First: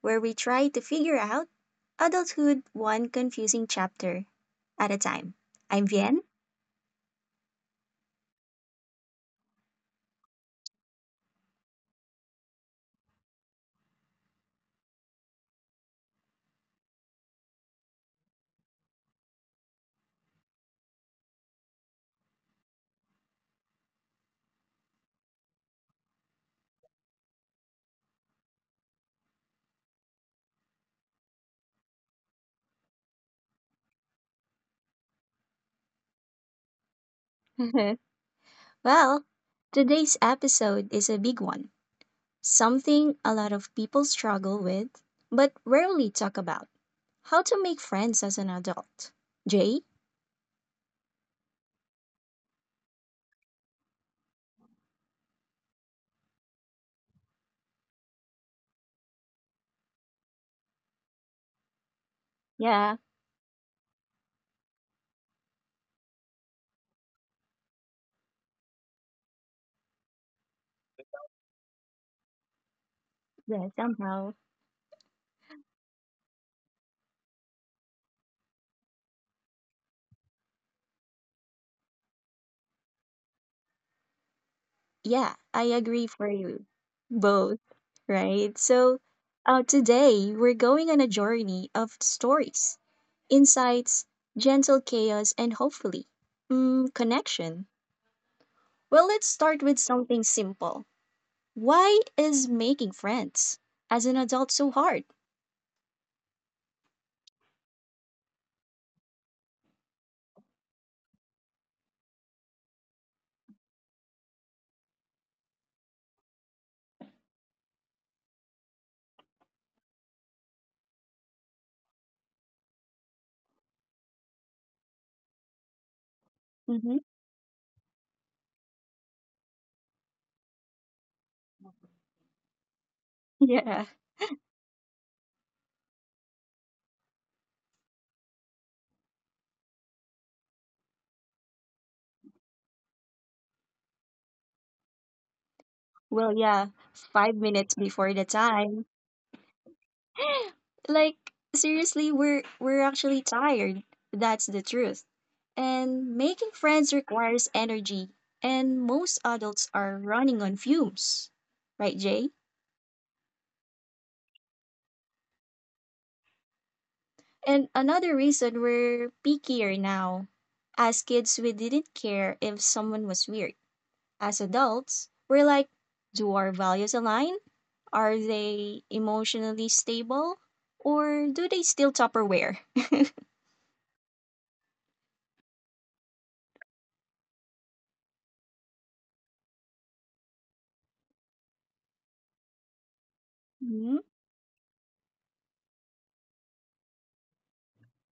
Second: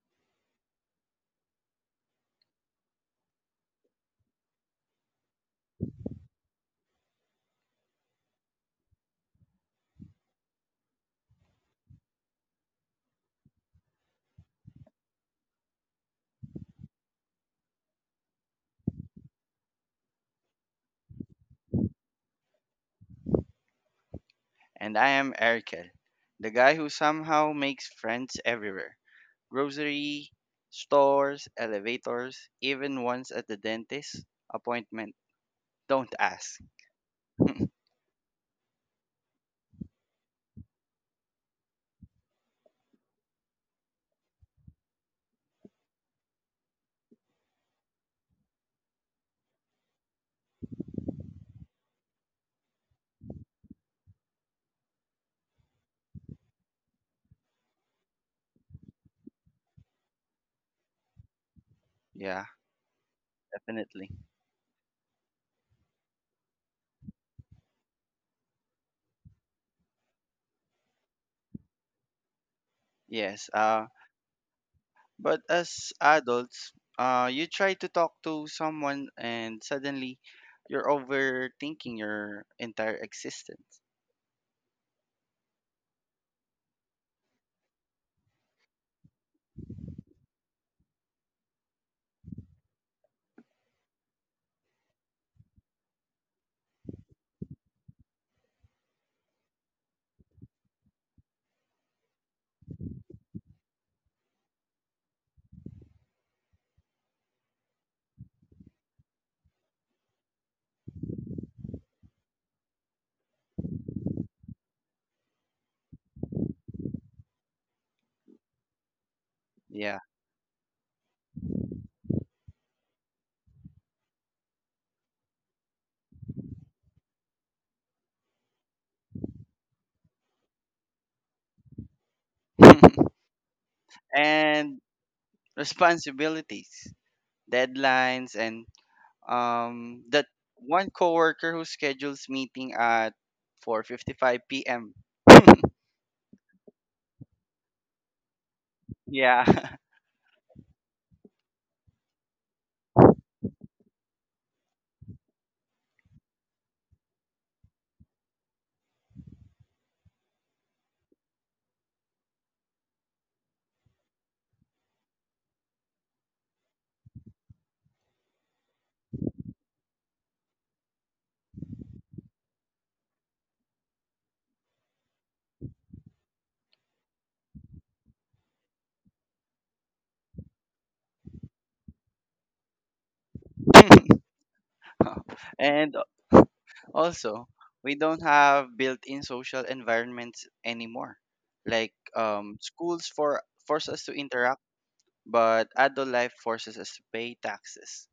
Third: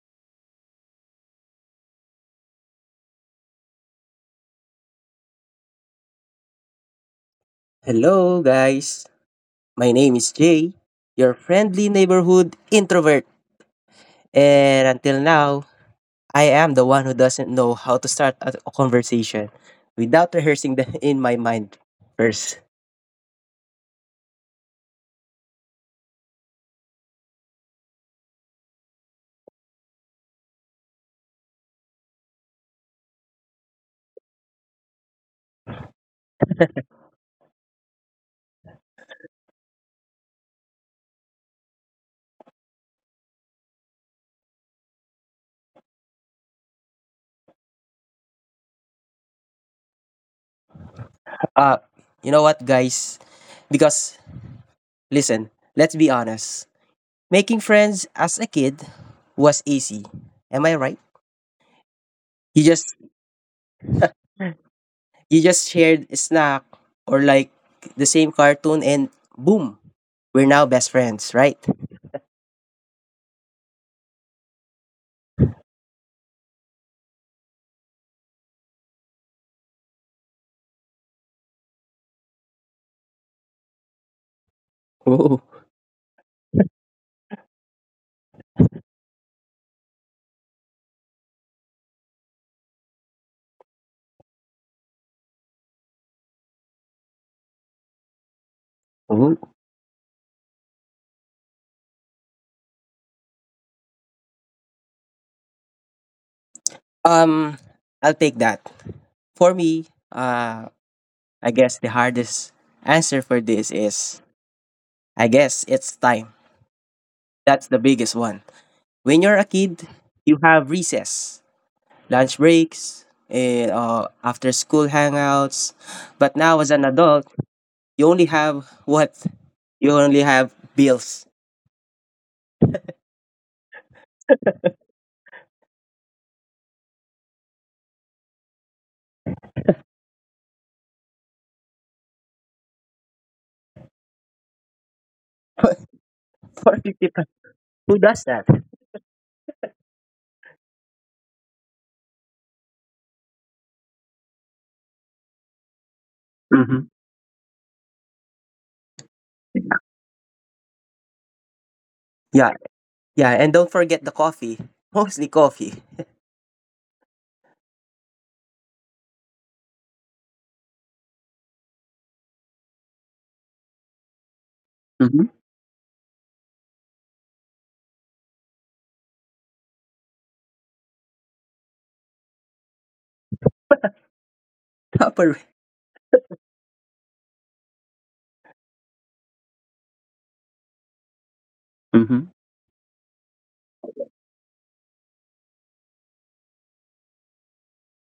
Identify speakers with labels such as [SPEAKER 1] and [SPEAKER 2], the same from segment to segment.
[SPEAKER 1] where we try to figure out adulthood one confusing chapter at a time. I'm Vien.
[SPEAKER 2] Hello, guys. My name is Jay, your friendly neighborhood introvert. And until now, I am the one who doesn't know how to start a conversation without rehearsing them in my mind first.
[SPEAKER 3] And I am Erikel, the guy who somehow makes friends everywhere grocery, stores, elevators, even once at the dentist appointment. Don't ask.
[SPEAKER 1] Well, today's episode is a big one, something a lot of people struggle with, but rarely talk about how to make friends as an adult. Jay?
[SPEAKER 2] Uh, you know what, guys? Because, listen, let's be honest. Making friends as a kid was easy. Am I right?
[SPEAKER 3] Yeah,
[SPEAKER 2] You
[SPEAKER 1] Yeah,
[SPEAKER 2] just
[SPEAKER 3] definitely.
[SPEAKER 2] you just shared a snack or like the same cartoon and boom, we're now best friends, right?
[SPEAKER 3] Yes.
[SPEAKER 1] yeah, somehow.
[SPEAKER 3] But as adults, you try to talk to someone and suddenly you're overthinking your entire existence.
[SPEAKER 1] Yeah, I agree for you. Both, right? So, today we're going on a journey of stories, insights, gentle chaos, and hopefully, connection. Well, let's start
[SPEAKER 2] Mhm.
[SPEAKER 1] with something simple. Why is making friends as an adult so hard?
[SPEAKER 2] Um, I'll take that. For me, I guess the hardest answer for this is I guess it's time. That's the biggest one. When you're a
[SPEAKER 3] Yeah.
[SPEAKER 2] kid, you have recess, lunch breaks, and after school hangouts. But now
[SPEAKER 1] Mm-hmm.
[SPEAKER 2] as an adult, you only have what? You only have bills.
[SPEAKER 1] Yeah.
[SPEAKER 3] And responsibilities, deadlines, and that one coworker who schedules meeting at 4:55 p.m.
[SPEAKER 1] Well, yeah,
[SPEAKER 2] For 50,
[SPEAKER 1] 5 minutes
[SPEAKER 2] who
[SPEAKER 1] before the
[SPEAKER 2] does that?
[SPEAKER 1] time.
[SPEAKER 3] Yeah.
[SPEAKER 1] Like, seriously, we're actually tired. That's the truth. And making
[SPEAKER 2] Mm-hmm.
[SPEAKER 1] friends requires energy, and most adults are running on fumes. Right, Jay?
[SPEAKER 2] Yeah, yeah, and don't forget the coffee. Mostly coffee.
[SPEAKER 1] And another reason we're pickier now. As kids, we didn't care if someone was weird. As adults,
[SPEAKER 2] Mm-hmm.
[SPEAKER 1] we're like, do our values align? Are they emotionally stable? Or do they still Tupperware?
[SPEAKER 2] Tupperware.
[SPEAKER 3] And also, we don't have built-in social environments anymore. Like
[SPEAKER 2] Mm-hmm.
[SPEAKER 3] schools for force
[SPEAKER 1] hmm
[SPEAKER 3] us to interact, but adult life forces us to pay taxes.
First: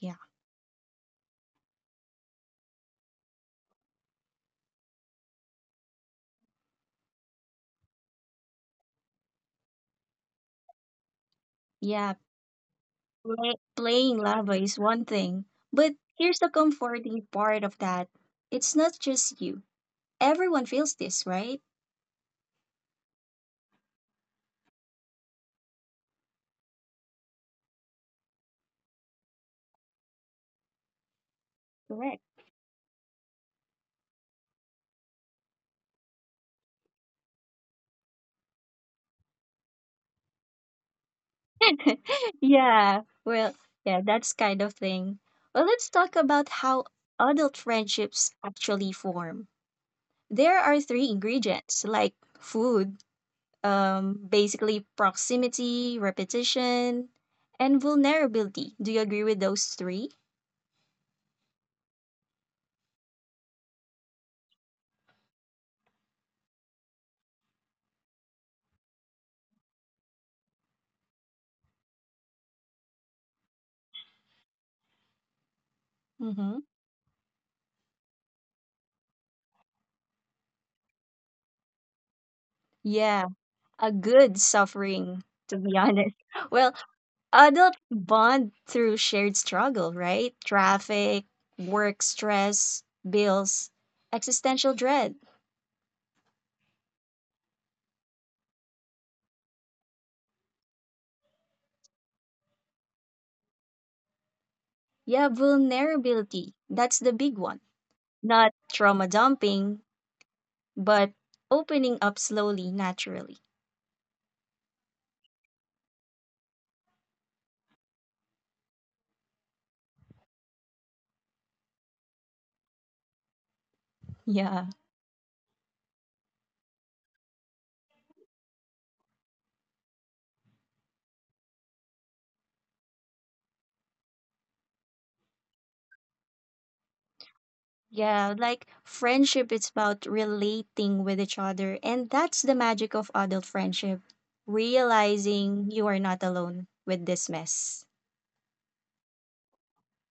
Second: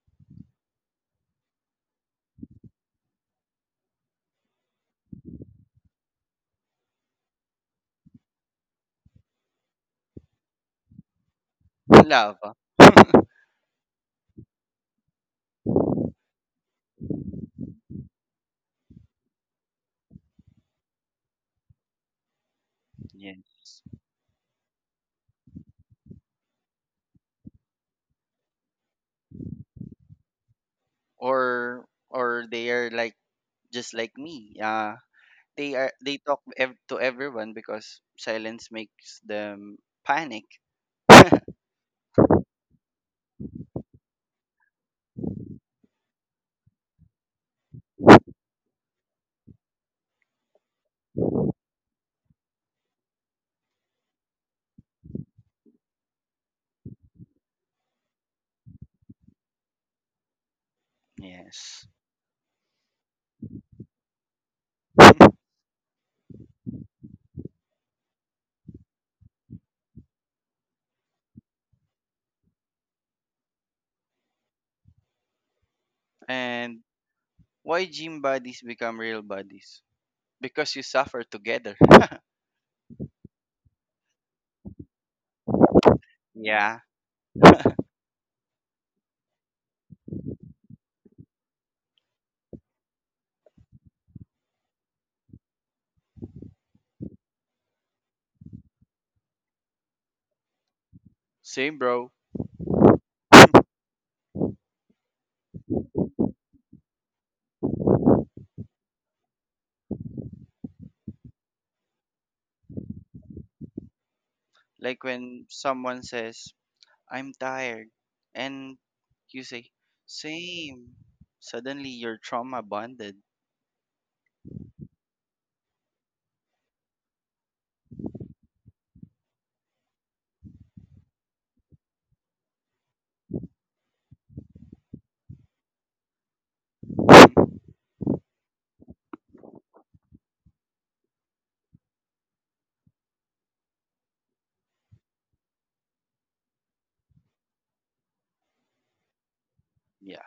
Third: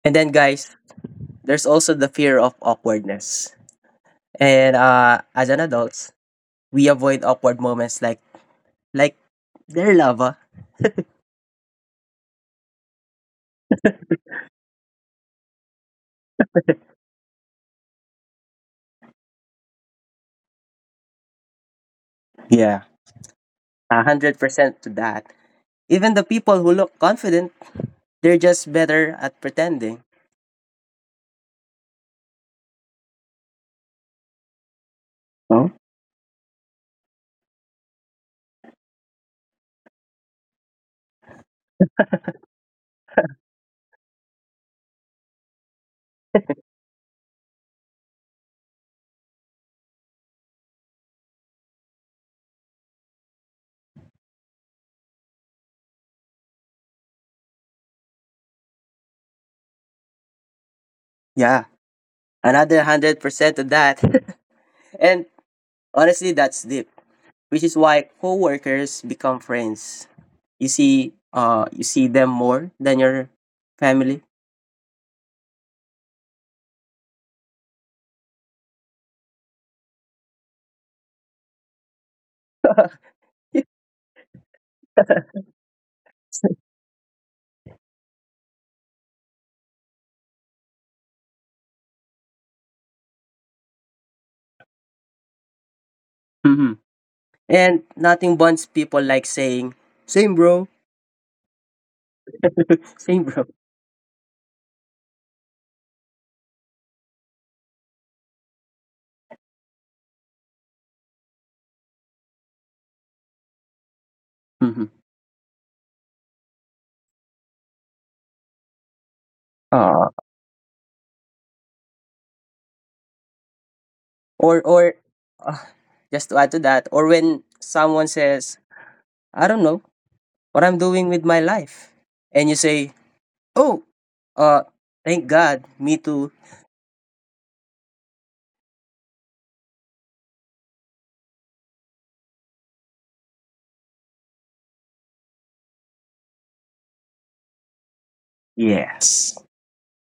[SPEAKER 1] Yeah.
[SPEAKER 2] And then, guys, there's also the fear of awkwardness. And as an adult, we avoid awkward moments like like their lava.
[SPEAKER 1] Yeah.
[SPEAKER 3] Love.
[SPEAKER 1] Playing lava is one thing. But here's the comforting part of that it's not just you. Everyone feels this, right?
[SPEAKER 2] Yeah.
[SPEAKER 3] Yes.
[SPEAKER 2] 100% to that. Even the people who look confident, they're just better at pretending.
[SPEAKER 3] Or
[SPEAKER 1] Correct.
[SPEAKER 3] or they are like just like me.
[SPEAKER 2] Oh?
[SPEAKER 3] They talk to everyone because silence makes them panic.
[SPEAKER 1] yeah, well, yeah, that's kind of thing. Well, let's talk about how adult friendships actually form. There are three ingredients like food, basically proximity, repetition, and vulnerability. Do you agree with those three?
[SPEAKER 2] Yeah.
[SPEAKER 3] Yes.
[SPEAKER 2] Another 100% to that. And honestly, that's deep. Which is why coworkers become friends. You see them more than your family.
[SPEAKER 1] Mm-hmm.
[SPEAKER 3] And why gym bodies become real bodies? Because you suffer together.
[SPEAKER 1] Yeah, a good suffering, to be honest.
[SPEAKER 3] Yeah,
[SPEAKER 1] Well, adult bond through shared struggle, right? Traffic, work stress, bills, existential dread.
[SPEAKER 2] Mhm. And nothing bonds people like saying, "Same, bro."
[SPEAKER 3] same bro.
[SPEAKER 2] "Same, bro."
[SPEAKER 1] Yeah, vulnerability. That's the big one. Not trauma dumping, but opening up slowly, naturally.
[SPEAKER 3] Like
[SPEAKER 2] Mhm.
[SPEAKER 3] when someone says, "I'm tired," and you say,
[SPEAKER 2] Aw.
[SPEAKER 3] "Same." Suddenly you're trauma bonded.
[SPEAKER 1] Yeah.
[SPEAKER 2] Or uh, just to add to that, or when someone says, "I don't know what I'm doing with my life," and you say, "Oh, uh, thank God, me too."
[SPEAKER 1] Yeah, like friendship it's about relating with each other. And that's the magic of adult friendship, realizing you are not alone with this mess.
[SPEAKER 2] Yes.
[SPEAKER 3] Yeah.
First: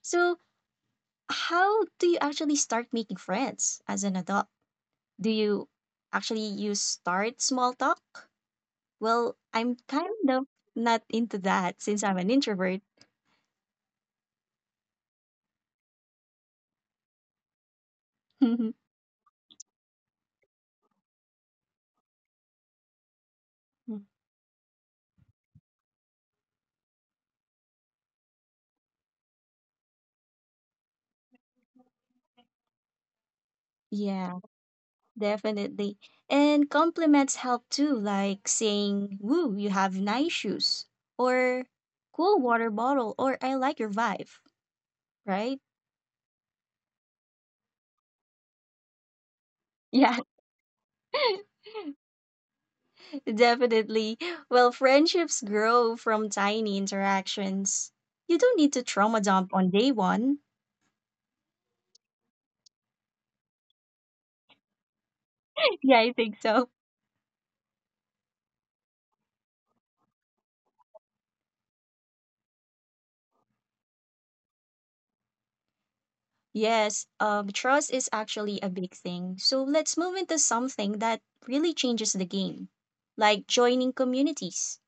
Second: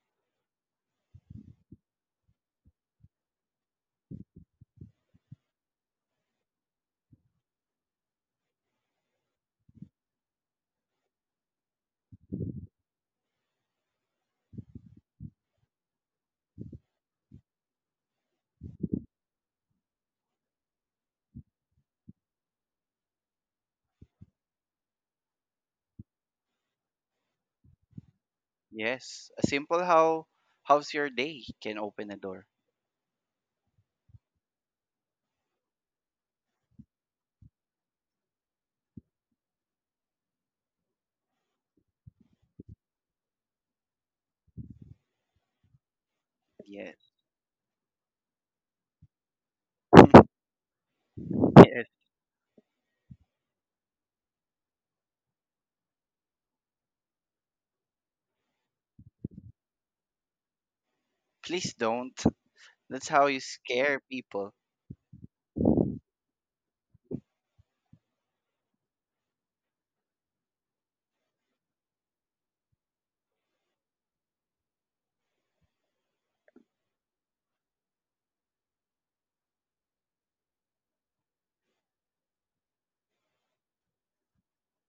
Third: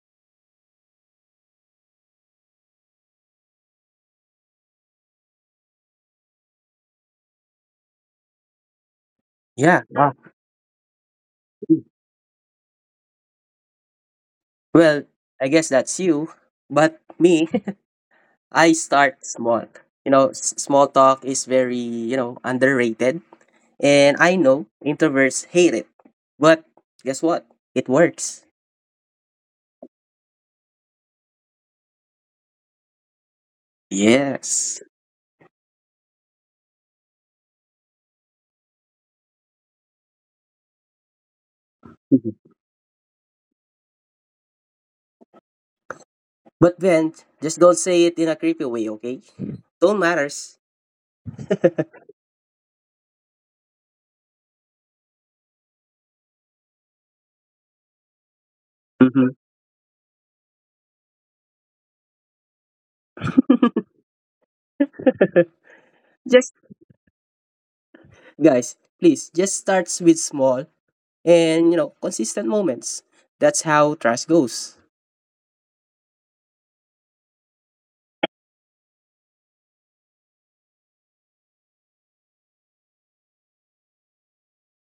[SPEAKER 1] So, how do you actually start making friends as an adult? Do you actually use start small talk? Well, I'm
[SPEAKER 2] Yeah. Ah.
[SPEAKER 1] kind of not into that since I'm an introvert.
[SPEAKER 2] Well, I guess that's you. But me, I start small. You know, small talk is very, underrated. And I know introverts hate it. But guess what? It works.
[SPEAKER 3] Yes. A simple how's your day can open a door.
[SPEAKER 1] Yeah,
[SPEAKER 2] Yes.
[SPEAKER 1] definitely. And compliments help too, like saying, woo, you have nice shoes, or
[SPEAKER 2] Mhm.
[SPEAKER 1] cool water bottle, or I like your vibe, right?
[SPEAKER 2] But then,
[SPEAKER 3] Yes.
[SPEAKER 2] just don't say it in a creepy way, okay? Tone
[SPEAKER 1] Yeah.
[SPEAKER 2] matters.
[SPEAKER 3] Yes.
[SPEAKER 1] Definitely. Well, friendships grow from tiny interactions. You don't need to trauma
[SPEAKER 2] Hmm.
[SPEAKER 1] dump on day one.
[SPEAKER 3] Please don't. That's how you scare people.
[SPEAKER 1] Yeah, I think
[SPEAKER 2] Just,
[SPEAKER 1] so.
[SPEAKER 2] guys, please, just starts with small and, consistent moments. That's how trust goes.
[SPEAKER 1] Yes, trust is actually a big thing. So let's move into something that really changes the game, like joining communities.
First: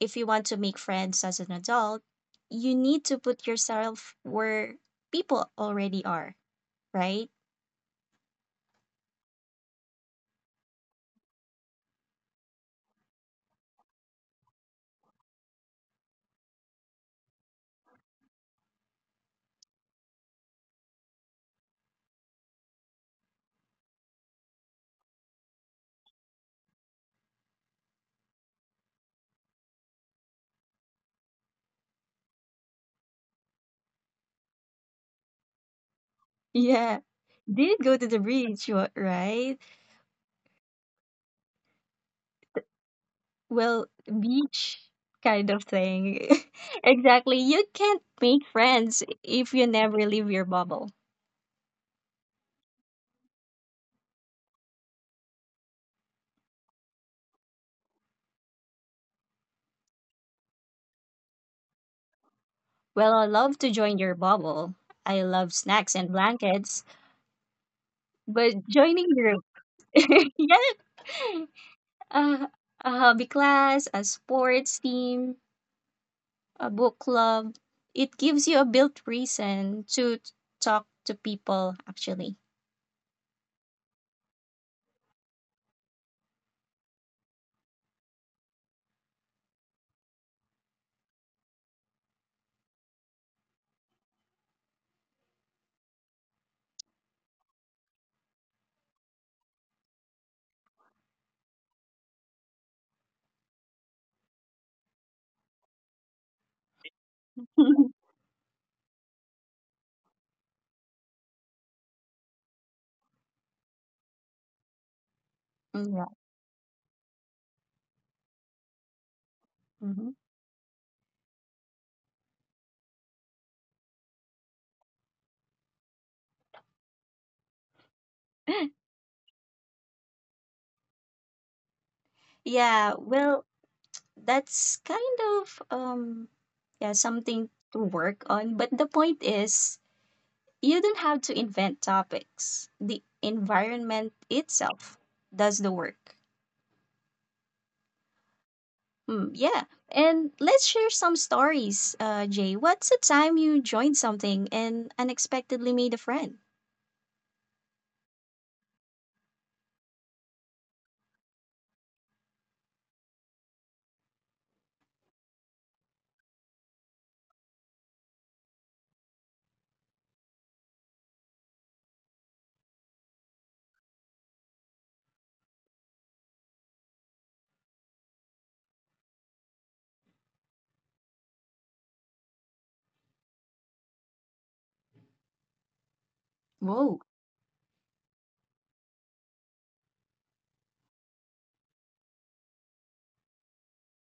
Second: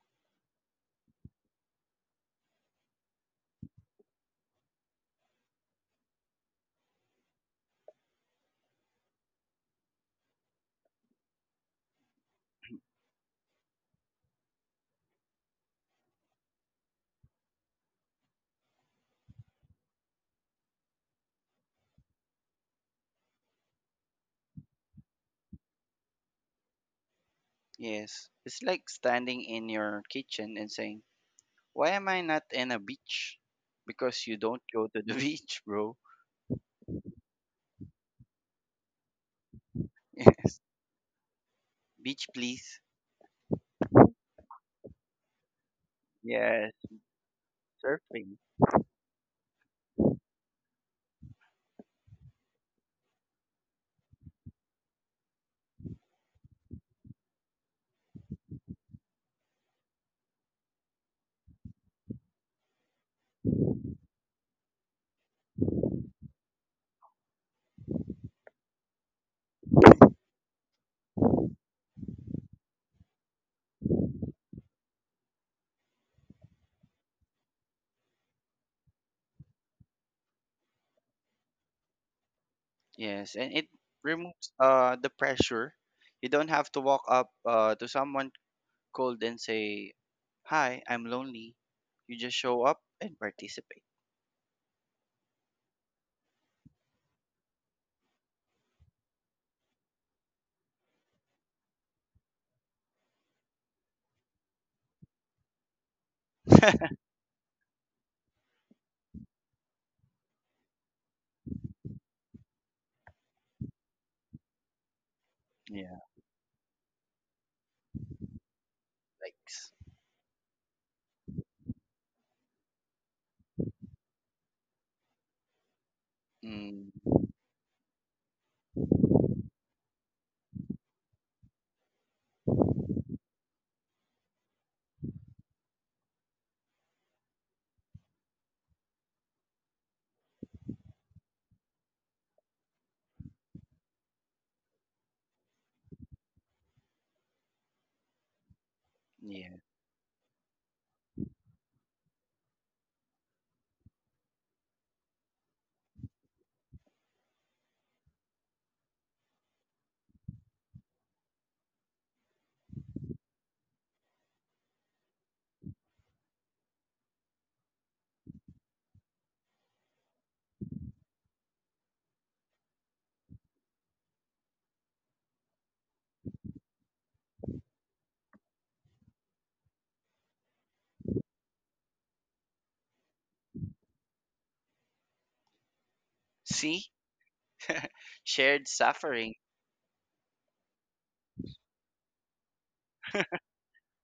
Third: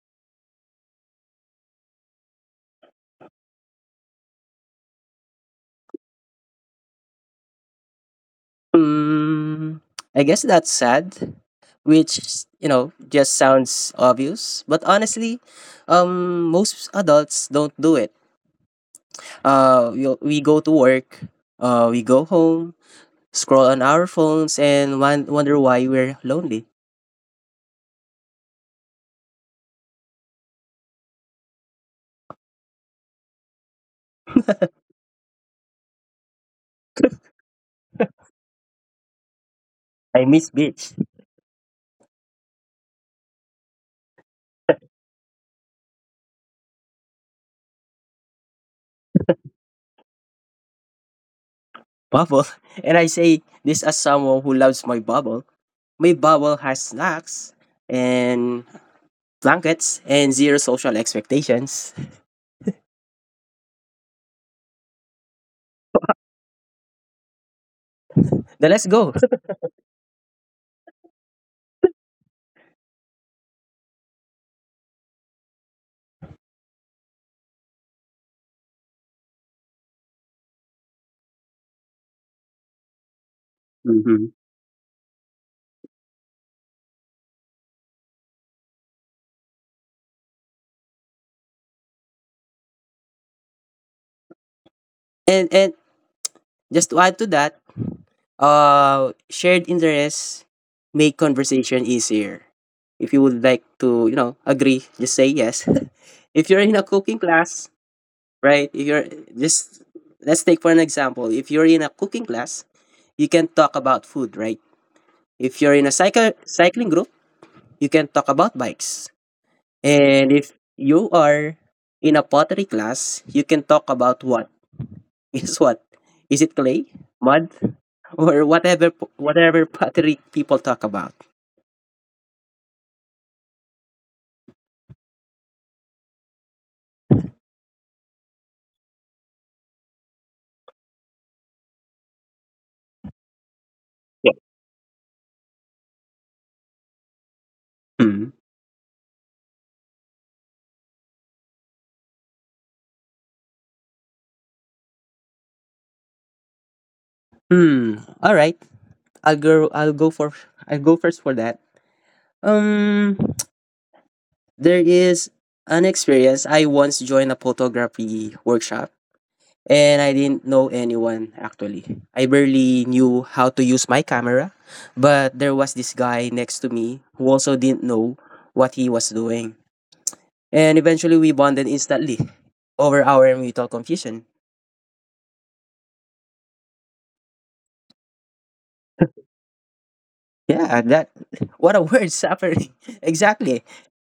[SPEAKER 1] If you want to make friends as an adult, you need to put yourself where people already are, right?
[SPEAKER 2] Mm, I guess that's sad, which, just sounds obvious. But honestly, most adults don't do it. We go to work, we go home, scroll on our phones, and wonder why we're lonely.
[SPEAKER 3] Yes. It's like standing in your kitchen and saying, why am I not in a beach? Because you don't go to the beach, bro.
[SPEAKER 1] Yeah. Did go to the beach, right?
[SPEAKER 2] I miss
[SPEAKER 3] Yes.
[SPEAKER 2] beach.
[SPEAKER 3] Beach, please.
[SPEAKER 1] Well, beach kind of thing.
[SPEAKER 3] Yes.
[SPEAKER 1] Exactly. You can't
[SPEAKER 3] Surfing.
[SPEAKER 1] make friends if you never leave your bubble.
[SPEAKER 2] Bubble, and I say this as someone who loves my bubble. My bubble has snacks and blankets and zero social expectations.
[SPEAKER 1] Well, I love to join your bubble. I love snacks and blankets, but
[SPEAKER 2] Then let's
[SPEAKER 1] joining
[SPEAKER 2] go.
[SPEAKER 1] your yeah, uh, a hobby class, a sports team, a book club, it gives you a built reason to talk to people actually.
[SPEAKER 3] Yes. And it
[SPEAKER 2] Hmm.
[SPEAKER 3] removes the pressure. You don't have to walk up to someone cold and say, hi, I'm lonely. You just show up and participate.
[SPEAKER 2] And just to add to that, shared interests make conversation easier. If you would like to, agree, just say yes. If you're in a cooking class, right? If you're just Let's take for an example. If you're in a cooking class, you can talk about food, right? If you're in a
[SPEAKER 3] Yeah.
[SPEAKER 1] yeah.
[SPEAKER 2] cycle cycling group, you can talk about bikes.
[SPEAKER 3] Like,
[SPEAKER 1] hmm
[SPEAKER 2] And if you are in a pottery class, you can talk about what? is what? Is it clay,
[SPEAKER 3] mm,
[SPEAKER 2] mud, or whatever pottery people talk about?
[SPEAKER 1] yeah, well, that's kind of yeah, something to work on, but the point is you don't have to invent topics. The environment
[SPEAKER 2] Yeah.
[SPEAKER 1] itself does the work.
[SPEAKER 2] Hmm.
[SPEAKER 1] Hmm.
[SPEAKER 3] yeah.
[SPEAKER 1] Yeah. And let's share some stories. Jay, what's the time you joined something and unexpectedly made a friend?
[SPEAKER 2] Hmm. All right. I'll go. I'll go for. I'll go first for that. Um. There is an experience. I once joined a photography workshop, and I didn't know anyone. Actually, I barely knew how to use my camera. But there was this guy next to me who also didn't know what he was doing. And eventually, we bonded instantly over our mutual confusion.
[SPEAKER 3] See?
[SPEAKER 1] Whoa.
[SPEAKER 3] Shared suffering.
[SPEAKER 2] Yeah, that, what a word, suffering. Exactly.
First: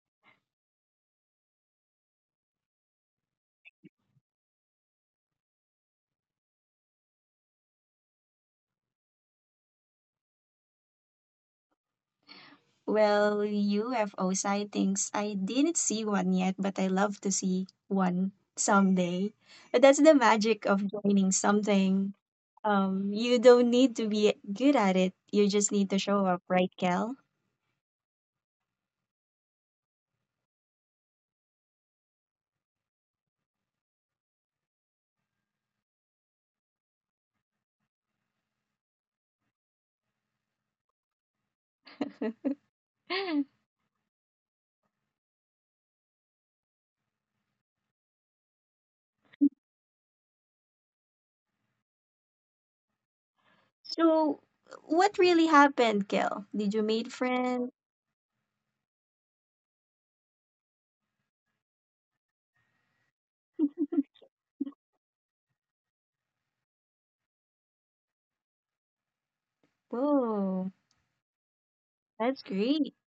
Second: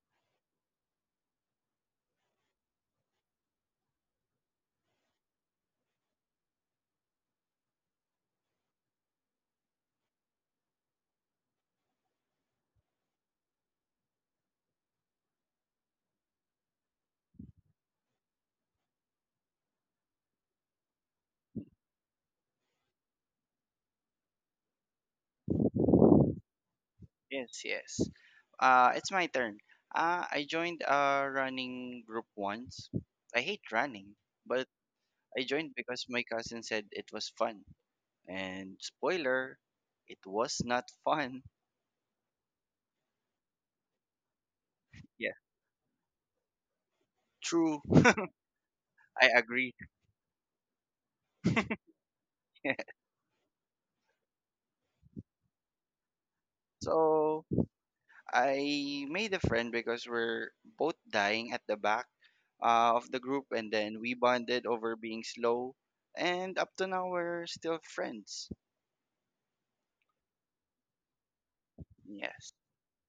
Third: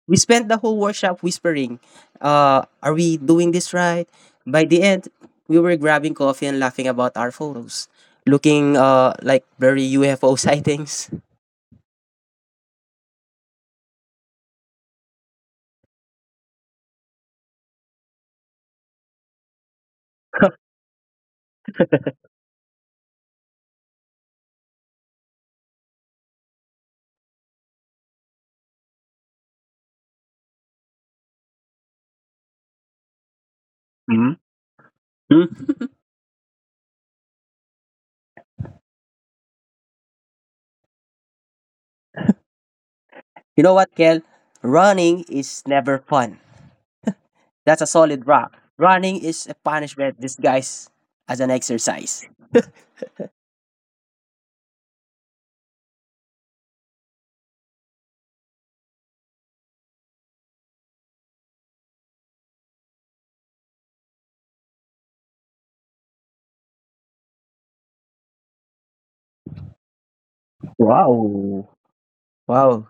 [SPEAKER 2] We spent the whole workshop whispering, are we doing this right? By the end, we were grabbing coffee and laughing about our photos, looking like blurry UFO sightings.
[SPEAKER 1] Well, UFO sightings, I didn't see one yet, but I love to see one someday. But that's the magic of joining something. You don't need to be good at it. You just need to show up, right, Kel?
[SPEAKER 3] Yes, yes. It's my turn. I joined a running group once. I hate running,
[SPEAKER 2] Hmm.
[SPEAKER 3] but I joined
[SPEAKER 2] Hmm.
[SPEAKER 3] because my cousin said it was fun. And spoiler, it was not fun.
[SPEAKER 2] You know what, Kel?
[SPEAKER 3] Yeah,
[SPEAKER 2] Running is never fun.
[SPEAKER 3] true.
[SPEAKER 2] That's a solid rock.
[SPEAKER 3] I
[SPEAKER 2] Running is a
[SPEAKER 3] agree.
[SPEAKER 2] punishment disguised as an exercise.
[SPEAKER 1] So, what really happened, Kel? Did you meet
[SPEAKER 3] So
[SPEAKER 1] friends?
[SPEAKER 3] I made a friend because we're both dying at the back of the group, and then we bonded over being slow. And up to now, we're still friends.
[SPEAKER 1] Whoa,
[SPEAKER 2] Wow.
[SPEAKER 1] that's
[SPEAKER 3] Yes,
[SPEAKER 1] great.
[SPEAKER 2] Wow,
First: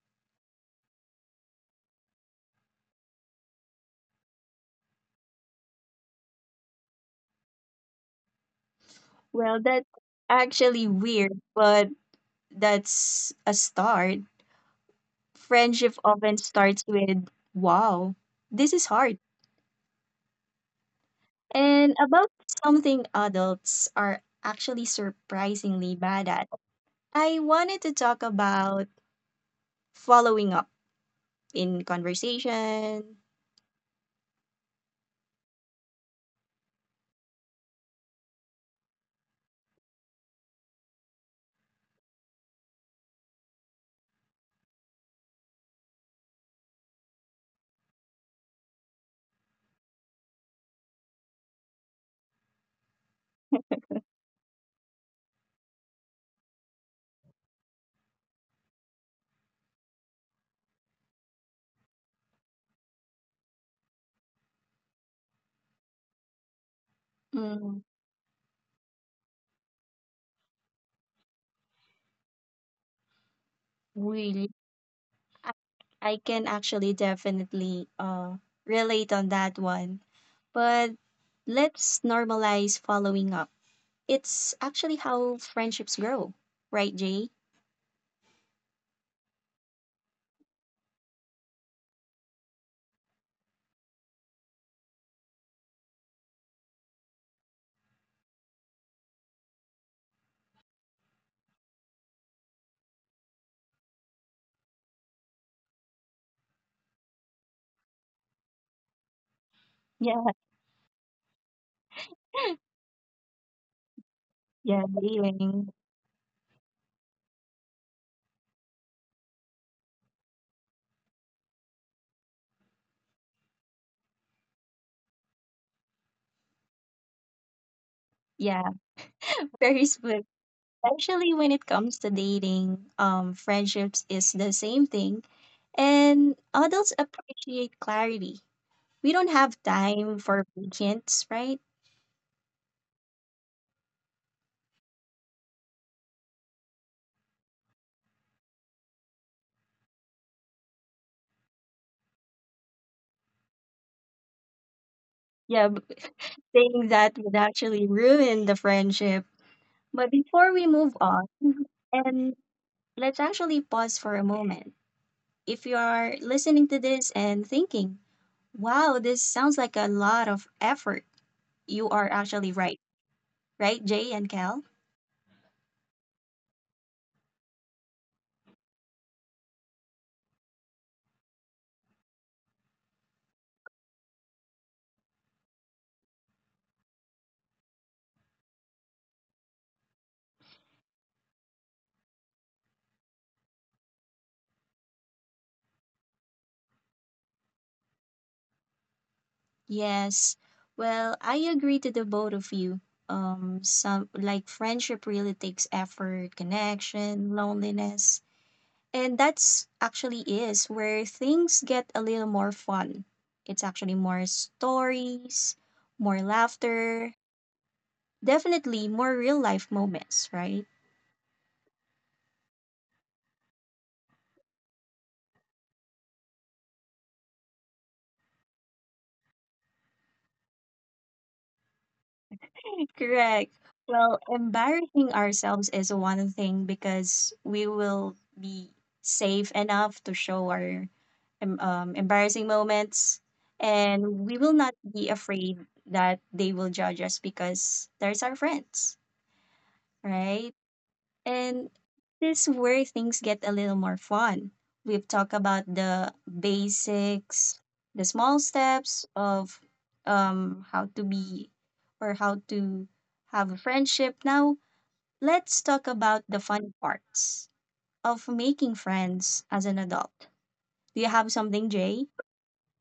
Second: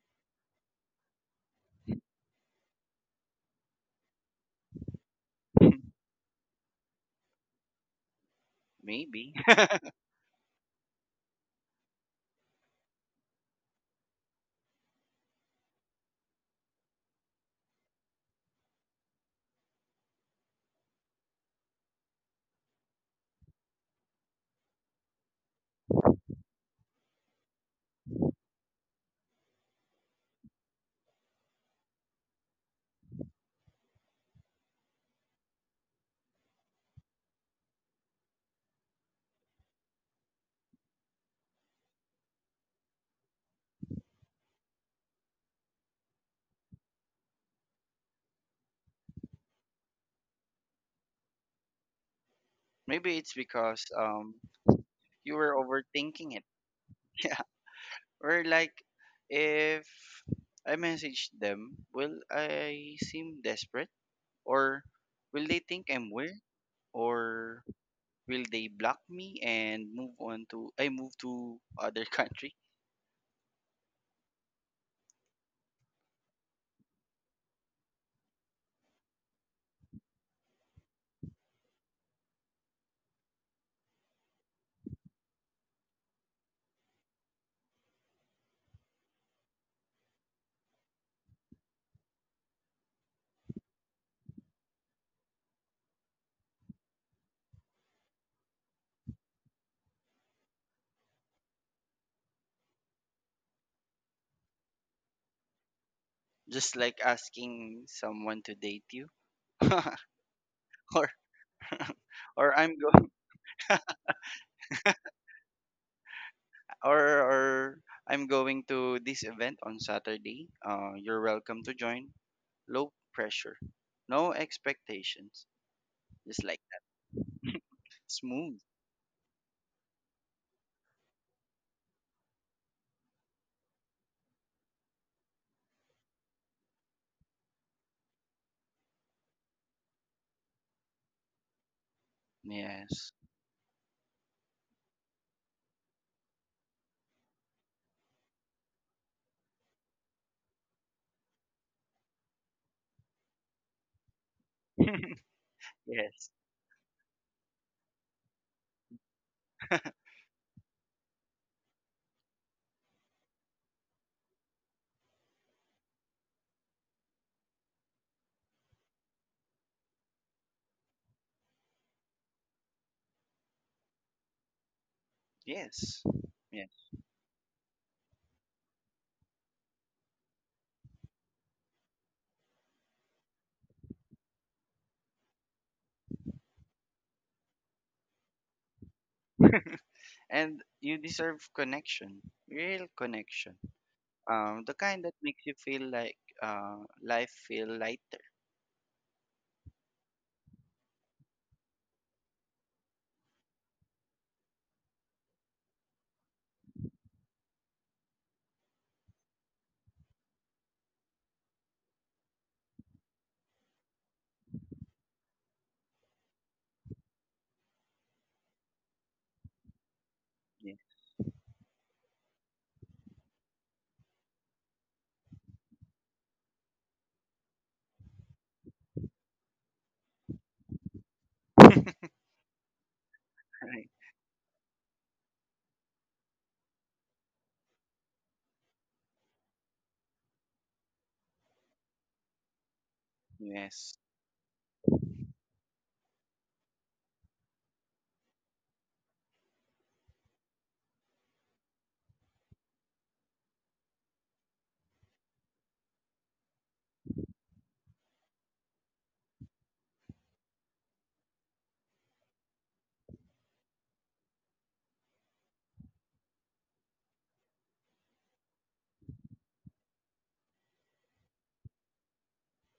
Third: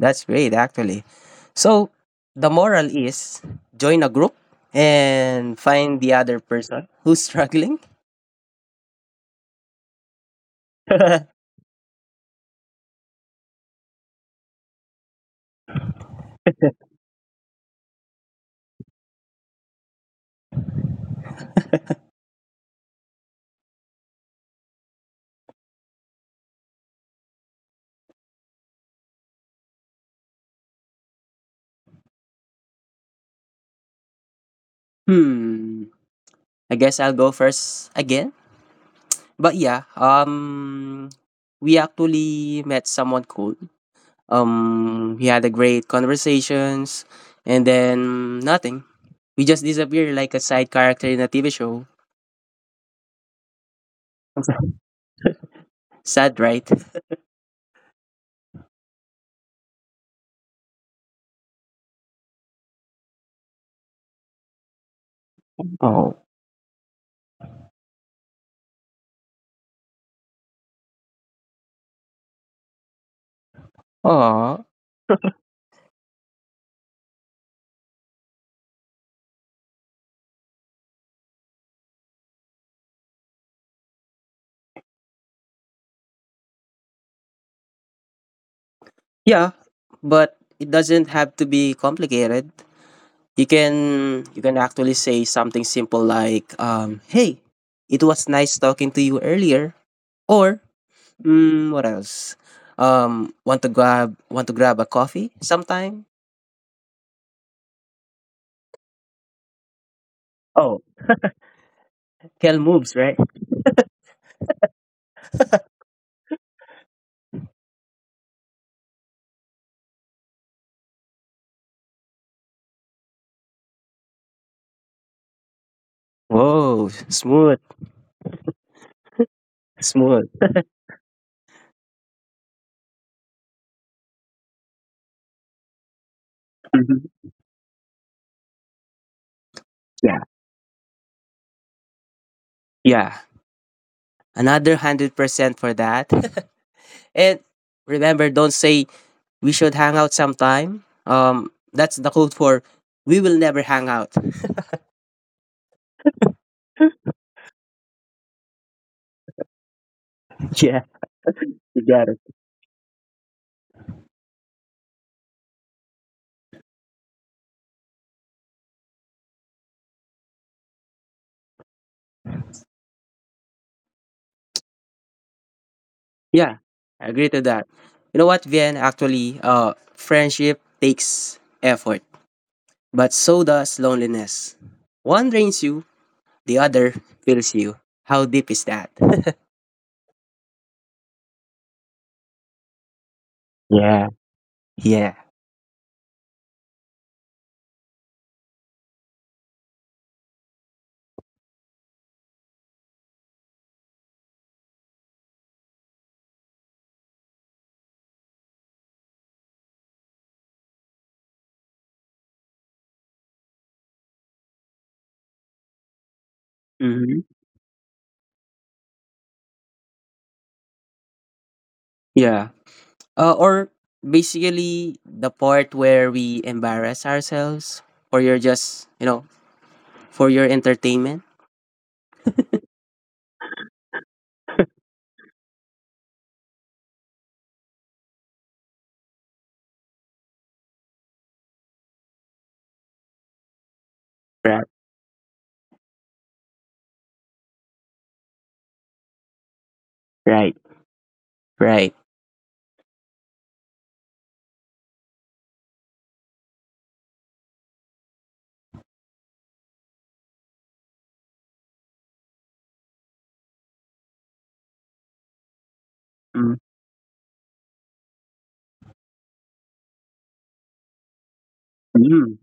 [SPEAKER 2] that's great, actually. So the moral is join a group and find the other person who's struggling.
[SPEAKER 3] maybe.
[SPEAKER 1] Well, that's actually weird, but that's a start. Friendship often starts with, wow, this is hard. And about something adults are actually surprisingly bad at. I wanted to talk about following up in conversation.
[SPEAKER 2] Hmm. I guess I'll go first again. But yeah, we actually met someone cool. We had a great conversations, and then nothing. We just disappeared like a side character in a TV show.
[SPEAKER 3] Maybe it's because you were overthinking
[SPEAKER 2] Sad,
[SPEAKER 3] it.
[SPEAKER 2] right?
[SPEAKER 3] Yeah. Or like if I message them, will I seem desperate? Or will they think I'm
[SPEAKER 2] Oh.
[SPEAKER 3] weird? Or
[SPEAKER 1] Mm,
[SPEAKER 3] will they block me and move on to I move to other country?
[SPEAKER 1] really,
[SPEAKER 2] Aw.
[SPEAKER 1] I, I can actually definitely relate on that one. But let's normalize following up. It's actually how friendships grow, right, Jay?
[SPEAKER 2] Yeah, but it doesn't have to be complicated. You can you can actually say something simple like, "Hey, it was nice talking to you earlier," or what else? Want to grab a coffee sometime?
[SPEAKER 3] Just like asking someone to date you. or
[SPEAKER 1] Yeah,
[SPEAKER 2] Oh, hell
[SPEAKER 3] or I'm
[SPEAKER 2] moves, right.
[SPEAKER 3] going
[SPEAKER 1] yeah, dealing.
[SPEAKER 3] or I'm going to this event on Saturday. You're welcome to join. Low pressure, no expectations. Just like
[SPEAKER 2] Whoa,
[SPEAKER 3] that.
[SPEAKER 2] smooth,
[SPEAKER 3] Smooth.
[SPEAKER 1] Yeah. Very
[SPEAKER 2] smooth.
[SPEAKER 1] spoon. Especially when it comes to dating, friendships is the same thing. And adults
[SPEAKER 2] Mhm.
[SPEAKER 1] appreciate clarity. We don't have
[SPEAKER 2] Yeah,
[SPEAKER 1] time for patience, right?
[SPEAKER 3] Yes.
[SPEAKER 2] yeah. Another 100% for that. And remember, don't say we should hang out sometime. That's the code for we will never hang out.
[SPEAKER 1] Yeah,
[SPEAKER 3] Yes.
[SPEAKER 1] saying that would actually ruin the friendship. But before we
[SPEAKER 2] Yeah,
[SPEAKER 1] move on,
[SPEAKER 2] you got it.
[SPEAKER 1] and let's actually pause for a moment. If you are listening to this and thinking, wow, this sounds like a lot of effort, you are actually right. Right, Jay and Cal?
[SPEAKER 3] Yes.
[SPEAKER 2] Yeah,
[SPEAKER 3] Yeah.
[SPEAKER 2] I agree to that. You know what, Vien? Actually, friendship takes effort, but so does loneliness. One drains you, the other fills you. How deep is that?
[SPEAKER 3] And you deserve connection, real connection.
[SPEAKER 2] Yeah.
[SPEAKER 3] The kind
[SPEAKER 2] Yeah.
[SPEAKER 3] that makes you feel like uh, life feel lighter.
[SPEAKER 1] Yes. Well, I agree to the both of you. Some like friendship really takes effort, connection, loneliness, and that's actually is where things get a little more fun. It's actually more stories, more laughter,
[SPEAKER 2] Hmm.
[SPEAKER 1] definitely more real life moments, right?
[SPEAKER 3] Yeah.
[SPEAKER 2] Yeah. Or basically the part where we embarrass ourselves for your entertainment.
[SPEAKER 1] Correct.
[SPEAKER 3] Right.
[SPEAKER 1] Well, embarrassing ourselves is one thing because we will be safe enough to show our embarrassing moments,
[SPEAKER 3] Yes.
[SPEAKER 1] and we will not
[SPEAKER 2] Right.
[SPEAKER 1] be afraid that they will judge us because there's our friends, right?
[SPEAKER 2] Right.
[SPEAKER 1] And
[SPEAKER 2] Right.
[SPEAKER 1] this is where things get a little more fun. We've talked about the basics, the small steps of how to be or how to have a friendship. Now, let's talk about the fun
[SPEAKER 2] Mm.
[SPEAKER 1] parts of making friends as an adult. Do you have something, Jay?
[SPEAKER 2] Mm.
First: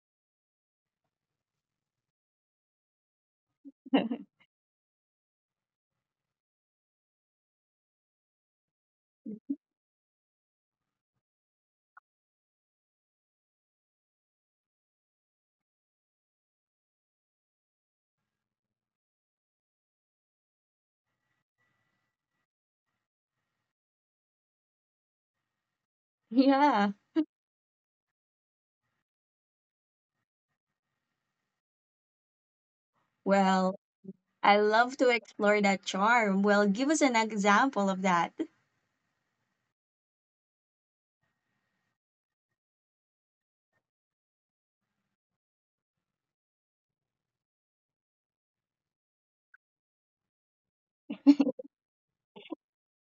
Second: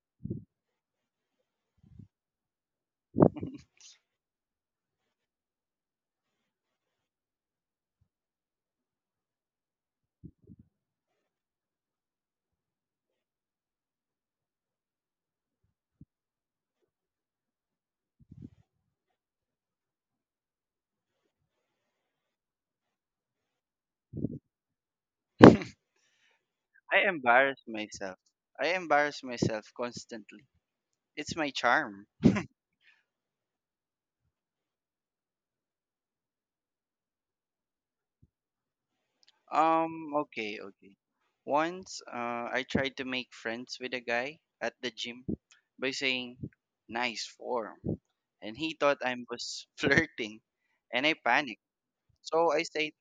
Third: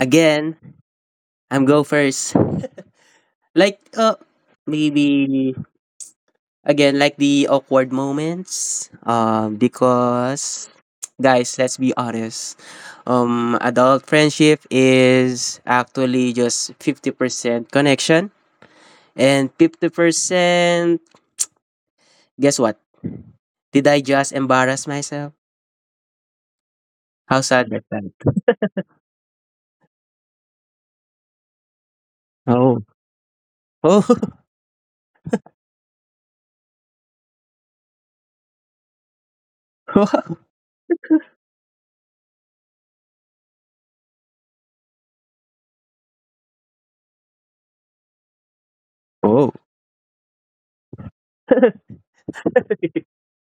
[SPEAKER 2] Again, I'm go first. Like, maybe Again, like the awkward moments, because guys, let's be honest. Adult friendship is actually just 50% connection and 50% guess what? Did I just embarrass myself?
[SPEAKER 1] Yeah.
[SPEAKER 3] I
[SPEAKER 2] How sad is
[SPEAKER 3] embarrass
[SPEAKER 2] that?
[SPEAKER 3] myself. I embarrass myself constantly. It's my charm.
[SPEAKER 2] Oh. Oh.
[SPEAKER 1] Well, I love to explore that charm. Well, give us an example of that.
[SPEAKER 3] Okay, okay. Once, I tried to make friends with a guy at the gym by saying, nice form. And he thought
[SPEAKER 2] Oh.
[SPEAKER 3] I was flirting, and I panicked. So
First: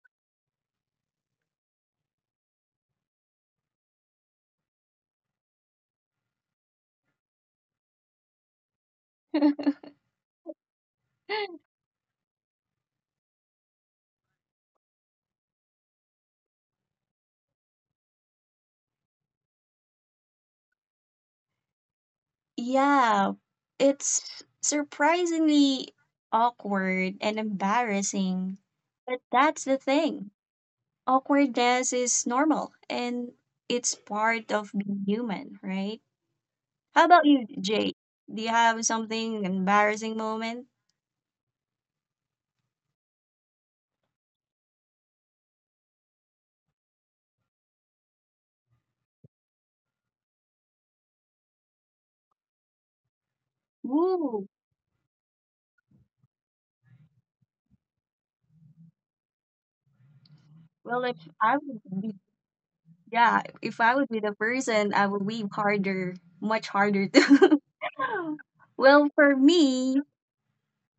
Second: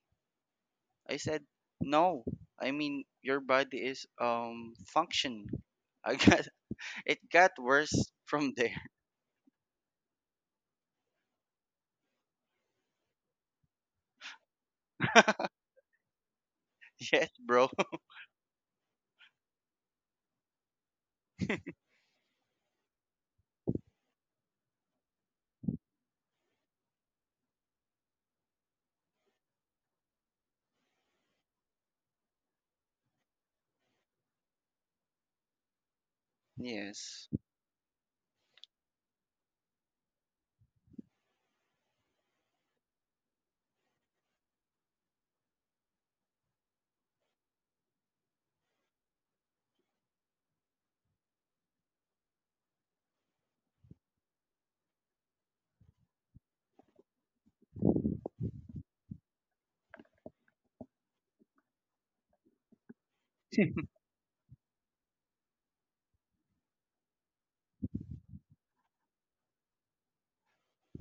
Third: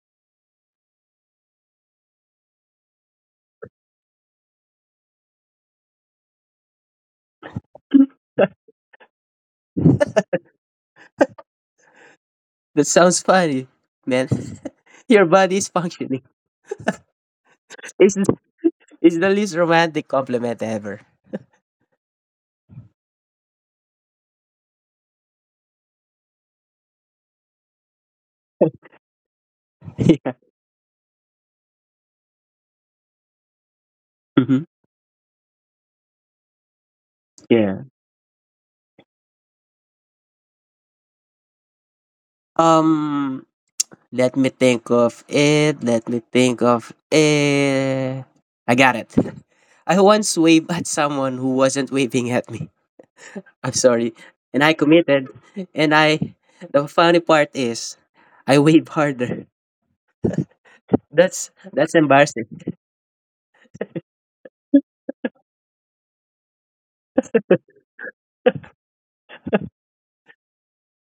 [SPEAKER 3] I said, no, I mean, your body is, functioning. I got, it got worse from there.
[SPEAKER 2] That sounds funny, man. Your body is functioning.
[SPEAKER 3] Yes, bro.
[SPEAKER 2] It's, it's the least romantic compliment ever.
[SPEAKER 1] Yeah, it's surprisingly awkward and embarrassing. But that's the
[SPEAKER 2] Yeah.
[SPEAKER 1] thing. Awkwardness is normal and it's part
[SPEAKER 2] Hmm,
[SPEAKER 1] of being human, right? How about
[SPEAKER 3] Yes.
[SPEAKER 1] you,
[SPEAKER 2] yeah.
[SPEAKER 1] Jay? Do you have something embarrassing moment?
[SPEAKER 2] Um, Let me think of it. Let me think of it. I got it. I once waved at someone who wasn't waving at me. I'm sorry.
[SPEAKER 1] Woo!
[SPEAKER 2] And I committed. And I The funny part is I waved harder.
[SPEAKER 1] Well, if
[SPEAKER 2] That's
[SPEAKER 1] I
[SPEAKER 2] that's
[SPEAKER 1] would be,
[SPEAKER 2] embarrassing.
[SPEAKER 1] yeah, if I would be the person, I would weave harder, much harder too. Well, for me,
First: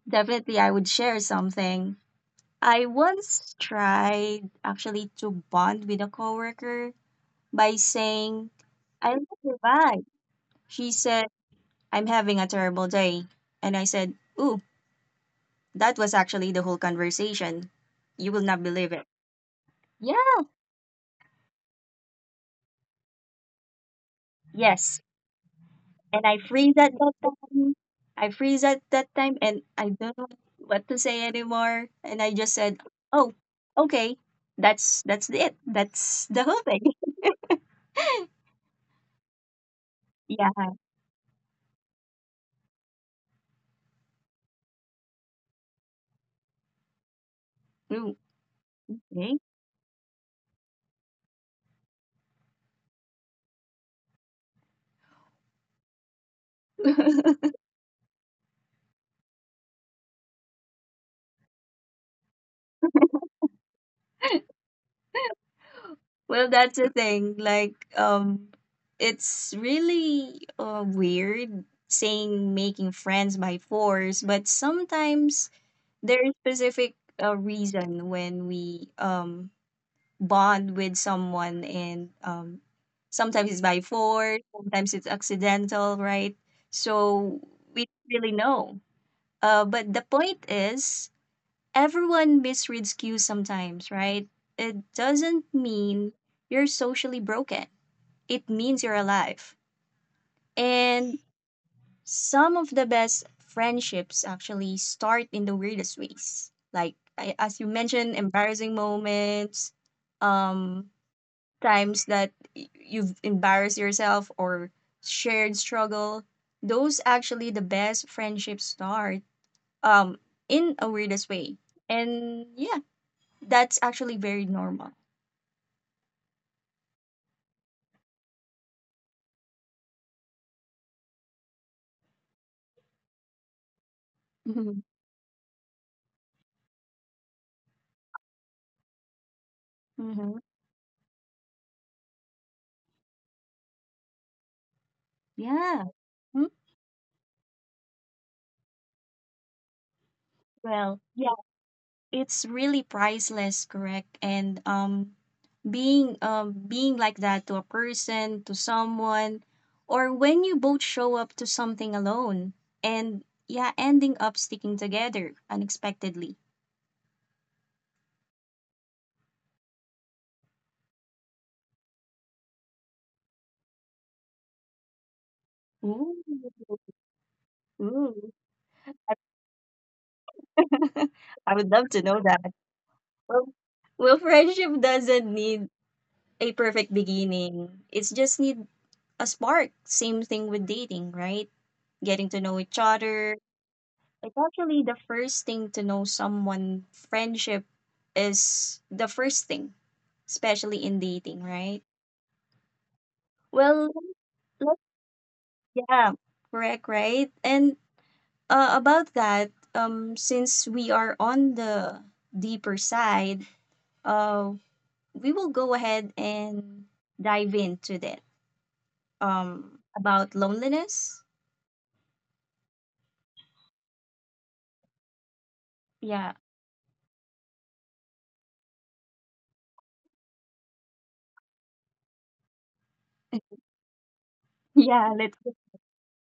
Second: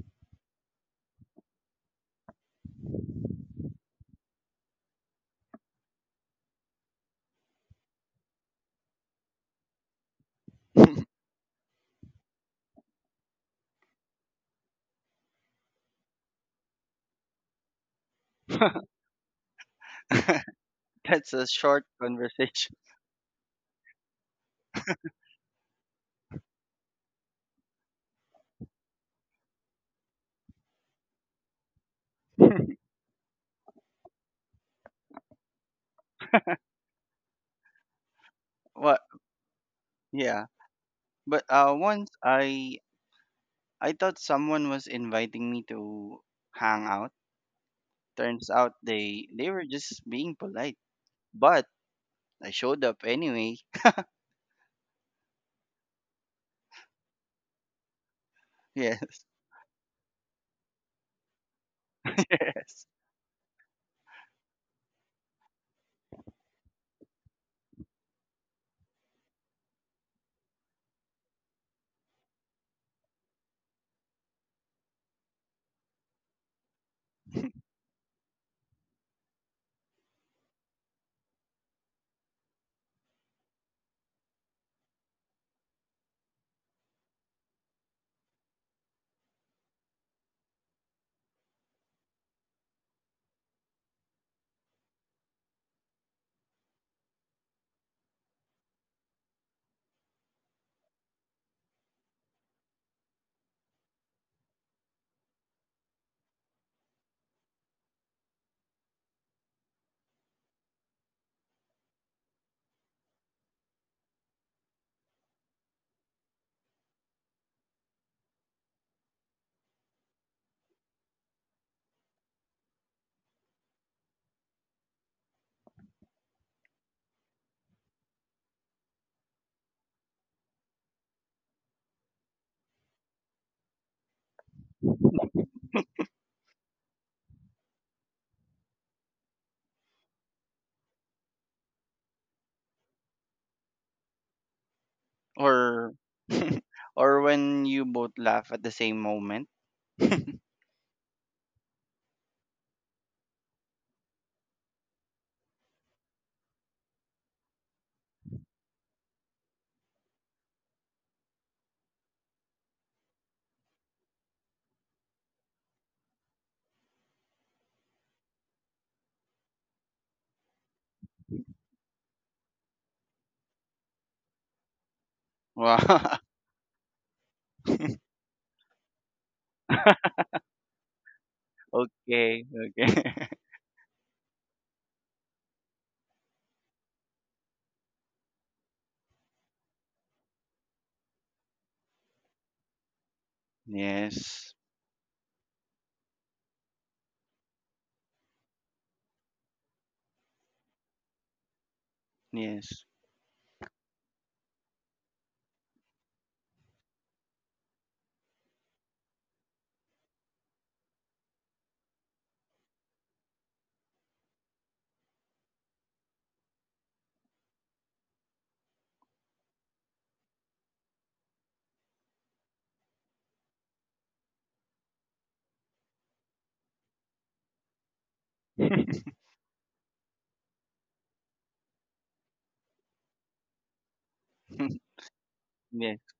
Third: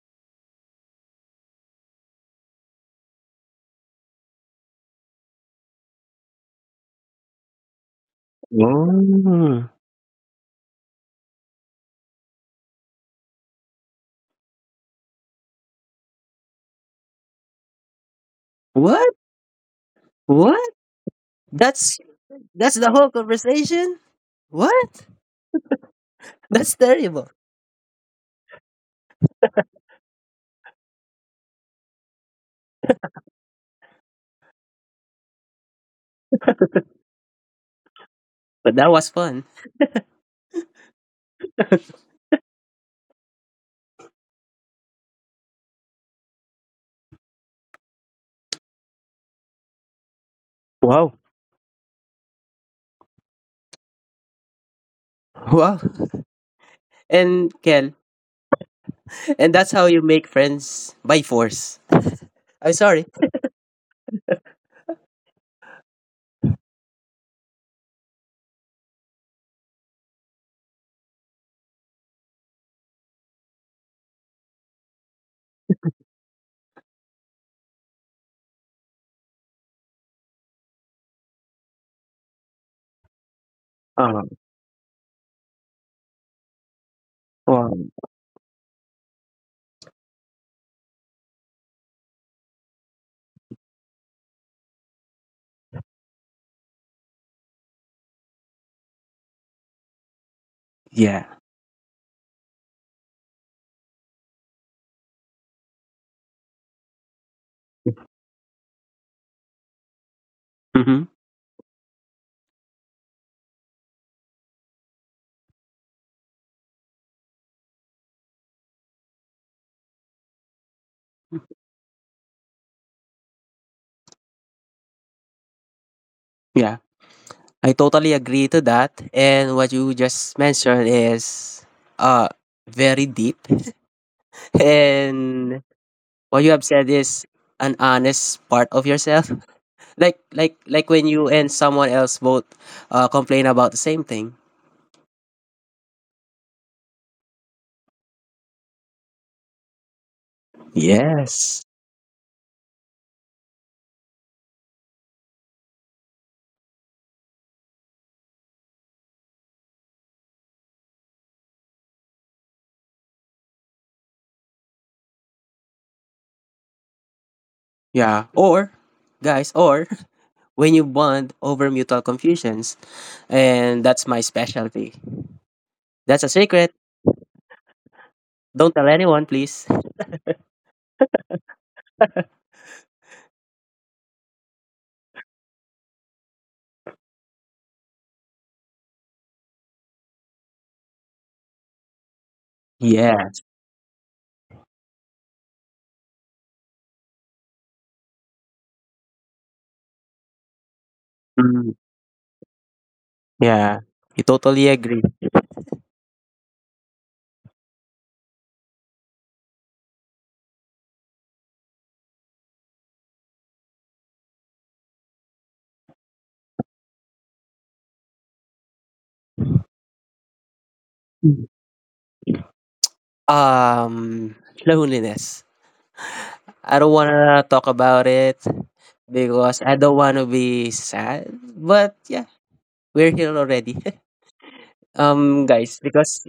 [SPEAKER 1] definitely I would share something. I once tried actually to bond with a coworker by saying, I love your
[SPEAKER 2] Oh.
[SPEAKER 1] vibe. She
[SPEAKER 3] That's
[SPEAKER 1] said, I'm having a terrible day. And I said, ooh, that was actually the whole conversation. You will not believe it.
[SPEAKER 2] What?
[SPEAKER 1] Yeah.
[SPEAKER 2] What?
[SPEAKER 3] a short
[SPEAKER 2] That's
[SPEAKER 3] conversation.
[SPEAKER 2] that's the whole conversation? What?
[SPEAKER 1] Yes. And I freeze
[SPEAKER 2] That's
[SPEAKER 1] at that
[SPEAKER 2] terrible.
[SPEAKER 1] time. I freeze at that time and I don't know what to say anymore. And I just said, oh, okay. That's it. That's the whole thing.
[SPEAKER 2] But
[SPEAKER 3] What?
[SPEAKER 2] that was fun.
[SPEAKER 3] Yeah.
[SPEAKER 1] Yeah.
[SPEAKER 3] But once I thought someone was inviting me to hang out.
[SPEAKER 1] Ooh,
[SPEAKER 3] Turns out
[SPEAKER 1] okay.
[SPEAKER 3] they were just being polite.
[SPEAKER 2] Wow.
[SPEAKER 3] But I showed up anyway.
[SPEAKER 2] Wow. And Kel,
[SPEAKER 3] Yes.
[SPEAKER 2] and that's how you make friends by force. I'm
[SPEAKER 3] Yes.
[SPEAKER 2] sorry.
[SPEAKER 1] Well that's the thing. Like, it's really weird saying making friends by force, but sometimes there is specific reason when we bond with someone and sometimes it's by
[SPEAKER 2] Um,
[SPEAKER 1] force, sometimes it's accidental, right? So
[SPEAKER 2] well,
[SPEAKER 1] we don't really know, but the point is everyone misreads cues sometimes, right? It doesn't mean you're socially broken, it means you're alive, and
[SPEAKER 2] yeah.
[SPEAKER 1] some of the best friendships actually start in the weirdest ways. Like I, as you mentioned, embarrassing moments, um,
[SPEAKER 2] Hmm,
[SPEAKER 1] times that you've embarrassed yourself or shared struggle. Those actually the best friendships start um in a weirdest way. And yeah, that's actually very normal.
[SPEAKER 2] yeah. I totally agree to that. And what you just mentioned is uh very deep.
[SPEAKER 1] Mm-hmm.
[SPEAKER 2] And what you have said is an honest part of yourself. Like
[SPEAKER 1] Mm-hmm.
[SPEAKER 2] like like when you and someone else both complain about the same thing.
[SPEAKER 1] Yeah.
[SPEAKER 3] Or
[SPEAKER 1] Hmm?
[SPEAKER 3] or when you both laugh at the same moment.
[SPEAKER 1] Well, yeah,
[SPEAKER 2] Yes.
[SPEAKER 1] it's really priceless, correct? And being being like that to a person, to someone, or when you both show up to something alone and yeah, ending up sticking together unexpectedly.
[SPEAKER 2] Yeah. Or, guys, or when you bond over mutual confusions. And that's my specialty. That's
[SPEAKER 3] Wow.
[SPEAKER 2] a secret.
[SPEAKER 1] Ooh. Ooh.
[SPEAKER 2] Don't tell anyone, please.
[SPEAKER 1] I would love to know
[SPEAKER 3] Okay,
[SPEAKER 1] that.
[SPEAKER 3] okay.
[SPEAKER 1] Well, well, friendship doesn't need a perfect beginning. It's just need a spark. Same thing with dating, right? Getting to know each other.
[SPEAKER 2] Yes.
[SPEAKER 1] It's
[SPEAKER 3] Yes.
[SPEAKER 1] actually the first thing to know someone. Friendship is the first thing especially in dating,
[SPEAKER 2] Mm,
[SPEAKER 1] right?
[SPEAKER 3] Yes.
[SPEAKER 2] yeah.
[SPEAKER 1] Well,
[SPEAKER 2] You totally
[SPEAKER 1] let-
[SPEAKER 2] agree.
[SPEAKER 1] yeah, correct, right? And about that, since we are on the deeper side, uh, we will go ahead and dive into that. About loneliness.
[SPEAKER 2] Mm. Um, Loneliness.
[SPEAKER 1] Yeah,
[SPEAKER 2] I don't wanna talk about it because I don't wanna be sad. But yeah, we're here already.
[SPEAKER 1] yeah. Let's.
[SPEAKER 2] Guys,
[SPEAKER 3] Yes,
[SPEAKER 2] because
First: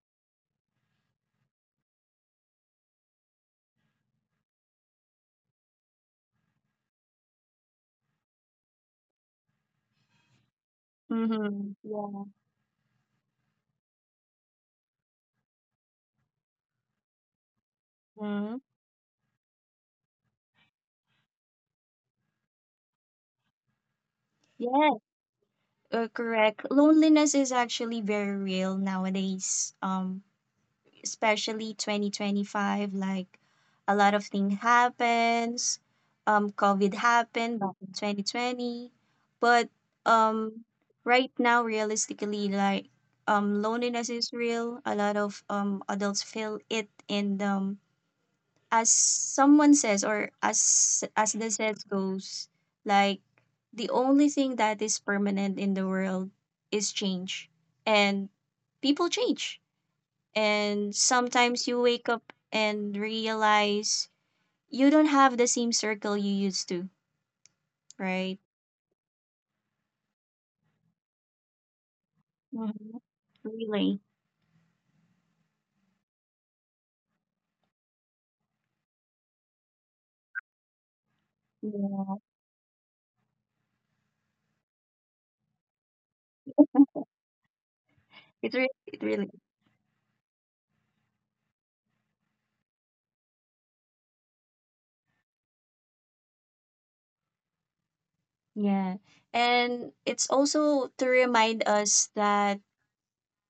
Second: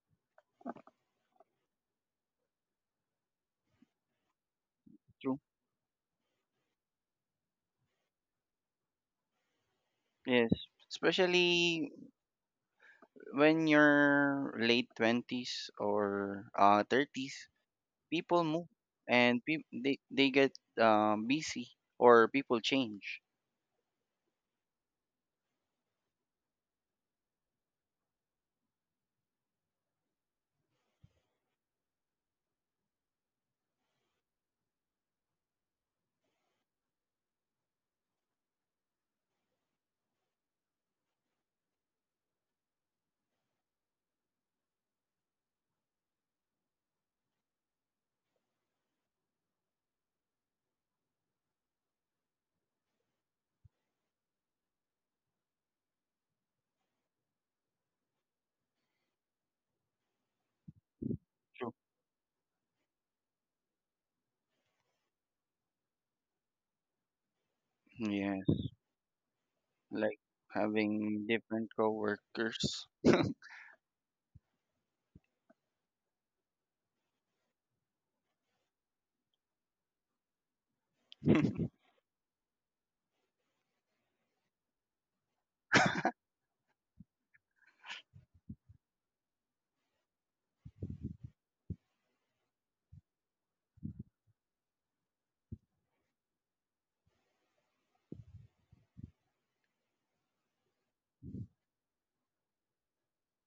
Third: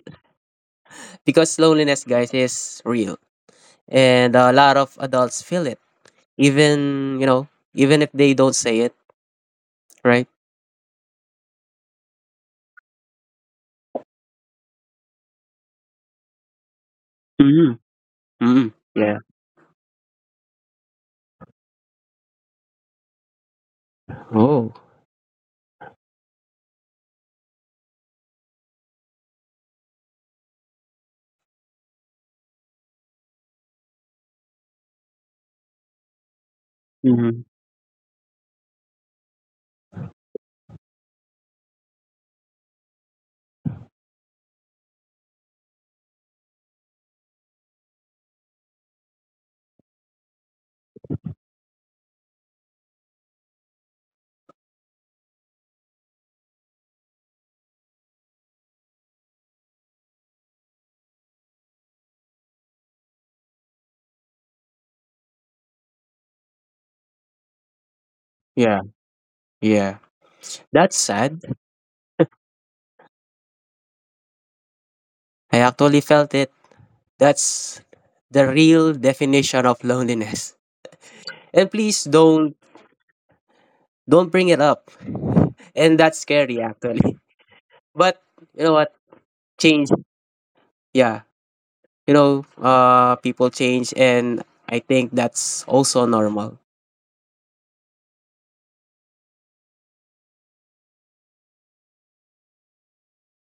[SPEAKER 2] loneliness, guys, is real, and a lot of
[SPEAKER 3] true.
[SPEAKER 2] adults feel it. Even you know, even if they don't say it, right?
[SPEAKER 3] Yes.
[SPEAKER 1] Mm-hmm.
[SPEAKER 3] Especially
[SPEAKER 1] Yeah.
[SPEAKER 3] when you're late 20s or 30s
[SPEAKER 2] Mm-hmm.
[SPEAKER 3] people
[SPEAKER 1] Mm-hmm.
[SPEAKER 2] Mm-hmm.
[SPEAKER 3] move
[SPEAKER 2] Yeah.
[SPEAKER 3] and peop they get busy or people change.
[SPEAKER 2] Oh.
[SPEAKER 1] Yeah. Correct. Loneliness is actually very real nowadays. Especially 2025 like a lot of thing happens, covid happened back in 2020, but um right now realistically like loneliness is real, a lot of adults feel it, and as someone says or as the says goes, like the only thing that is permanent in the world is change, and people change, and sometimes
[SPEAKER 3] True.
[SPEAKER 1] you wake up and realize you don't have the same circle you used to,
[SPEAKER 3] Yeah,
[SPEAKER 1] right?
[SPEAKER 2] Yeah, yeah.
[SPEAKER 3] like
[SPEAKER 2] That's
[SPEAKER 3] having
[SPEAKER 2] sad.
[SPEAKER 3] different
[SPEAKER 1] hmm
[SPEAKER 3] coworkers.
[SPEAKER 1] Really.
[SPEAKER 2] I actually felt it. That's the real definition of loneliness. And please
[SPEAKER 1] Yeah.
[SPEAKER 2] don't bring it up. And that's scary, actually. But
[SPEAKER 1] It
[SPEAKER 2] you
[SPEAKER 1] really,
[SPEAKER 2] know what?
[SPEAKER 1] it really.
[SPEAKER 2] Change. Yeah. You know, people change, and I think that's also normal.
[SPEAKER 1] Yeah. And it's also to remind us that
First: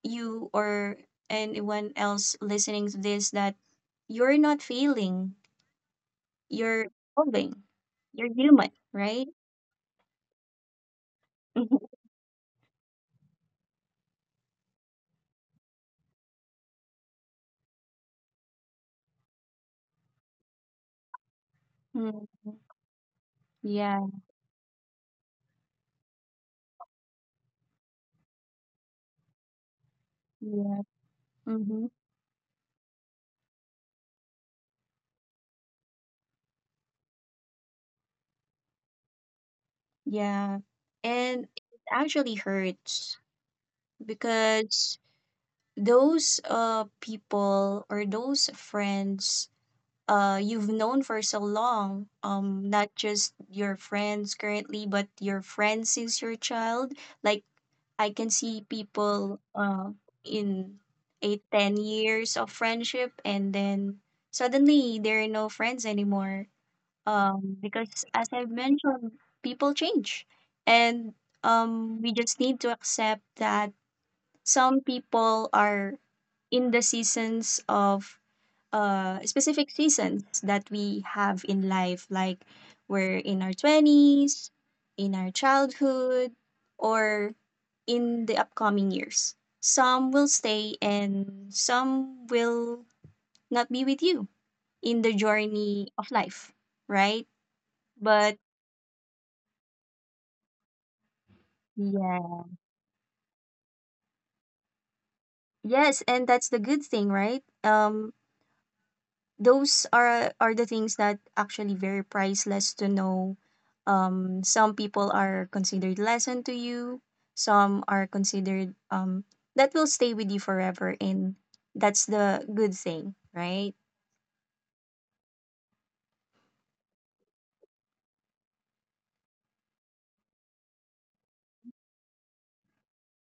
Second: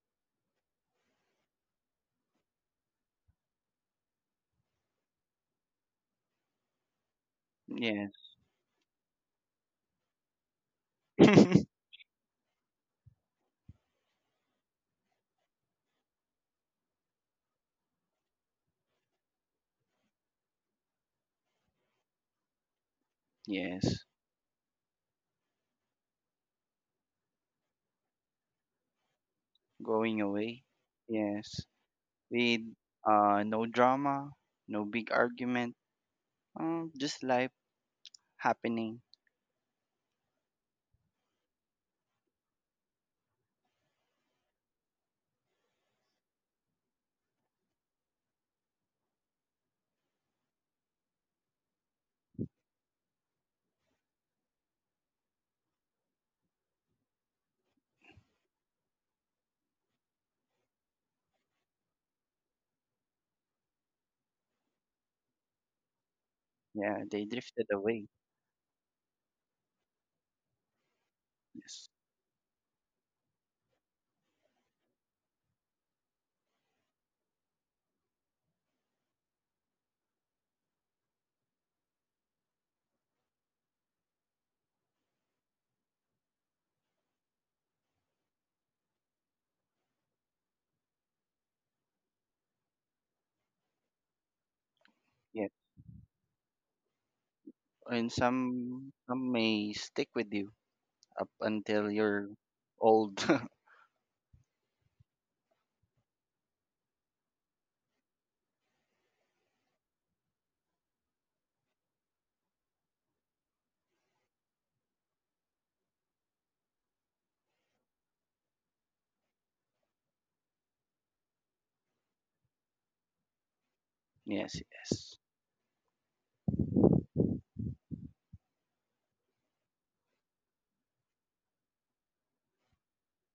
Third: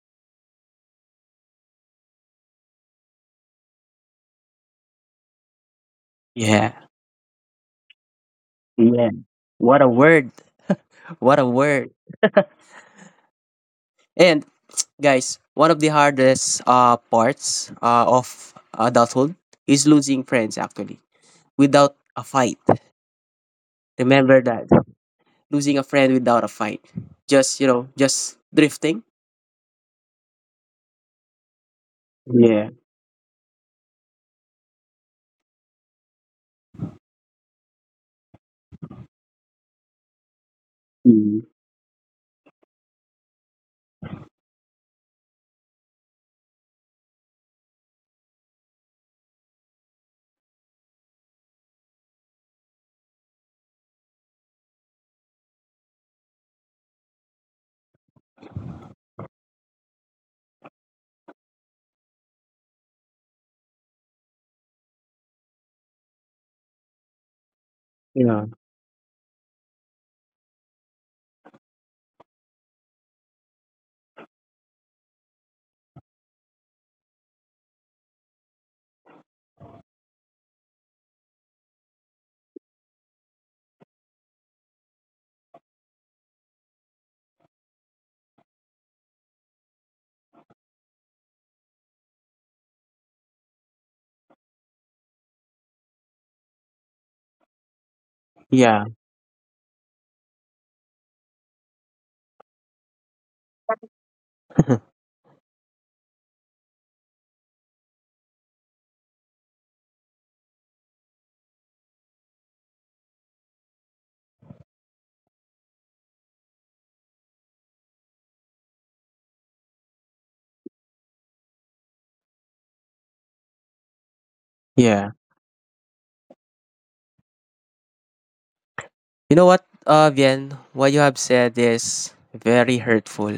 [SPEAKER 1] you or anyone else listening to this that you're not failing,
[SPEAKER 2] Yeah.
[SPEAKER 1] you're evolving,
[SPEAKER 3] Yes,
[SPEAKER 1] you're human,
[SPEAKER 2] Yeah.
[SPEAKER 1] right?
[SPEAKER 2] What a word. What a word.
[SPEAKER 1] Mhm.
[SPEAKER 2] And guys, one of the hardest parts of adulthood is losing friends, actually, without a
[SPEAKER 1] Mm,
[SPEAKER 2] fight.
[SPEAKER 3] yes,
[SPEAKER 1] yeah.
[SPEAKER 2] Remember that. Losing a friend without a fight. Just drifting.
[SPEAKER 3] going away.
[SPEAKER 1] Yeah.
[SPEAKER 3] Yes,
[SPEAKER 1] Mhm.
[SPEAKER 3] with
[SPEAKER 2] Yeah.
[SPEAKER 3] no drama, no big argument. Just life happening.
[SPEAKER 1] Yeah,
[SPEAKER 2] Mm.
[SPEAKER 1] and it actually hurts because those people or those friends you've known for so long, not just your friends currently, but your friends since your child. Like I can see people in eight, 10 years of friendship and then suddenly there are no friends anymore,
[SPEAKER 3] Yeah, they drifted
[SPEAKER 1] because
[SPEAKER 3] away.
[SPEAKER 1] as I
[SPEAKER 2] Yeah.
[SPEAKER 1] mentioned, people change, and
[SPEAKER 3] Yes,
[SPEAKER 1] we just need to accept that some people are in the seasons of specific seasons that we have in life, like we're in our twenties, in our childhood, or in the upcoming years. Some will stay, and some will not be with you in the
[SPEAKER 3] yeah,
[SPEAKER 1] journey of life, right?
[SPEAKER 3] and
[SPEAKER 1] But
[SPEAKER 2] Yeah.
[SPEAKER 3] some may stick with you up until you're
[SPEAKER 1] yeah.
[SPEAKER 3] old.
[SPEAKER 1] Yes, and that's the good thing, right? Those are the things that actually very priceless to know. Some people are considered lesson to you, some are considered that will stay with you forever, and that's the good thing, right?
[SPEAKER 3] Yes,
[SPEAKER 2] Yeah.
[SPEAKER 3] yes,
[SPEAKER 2] You know what, Vien, what you have said is very hurtful.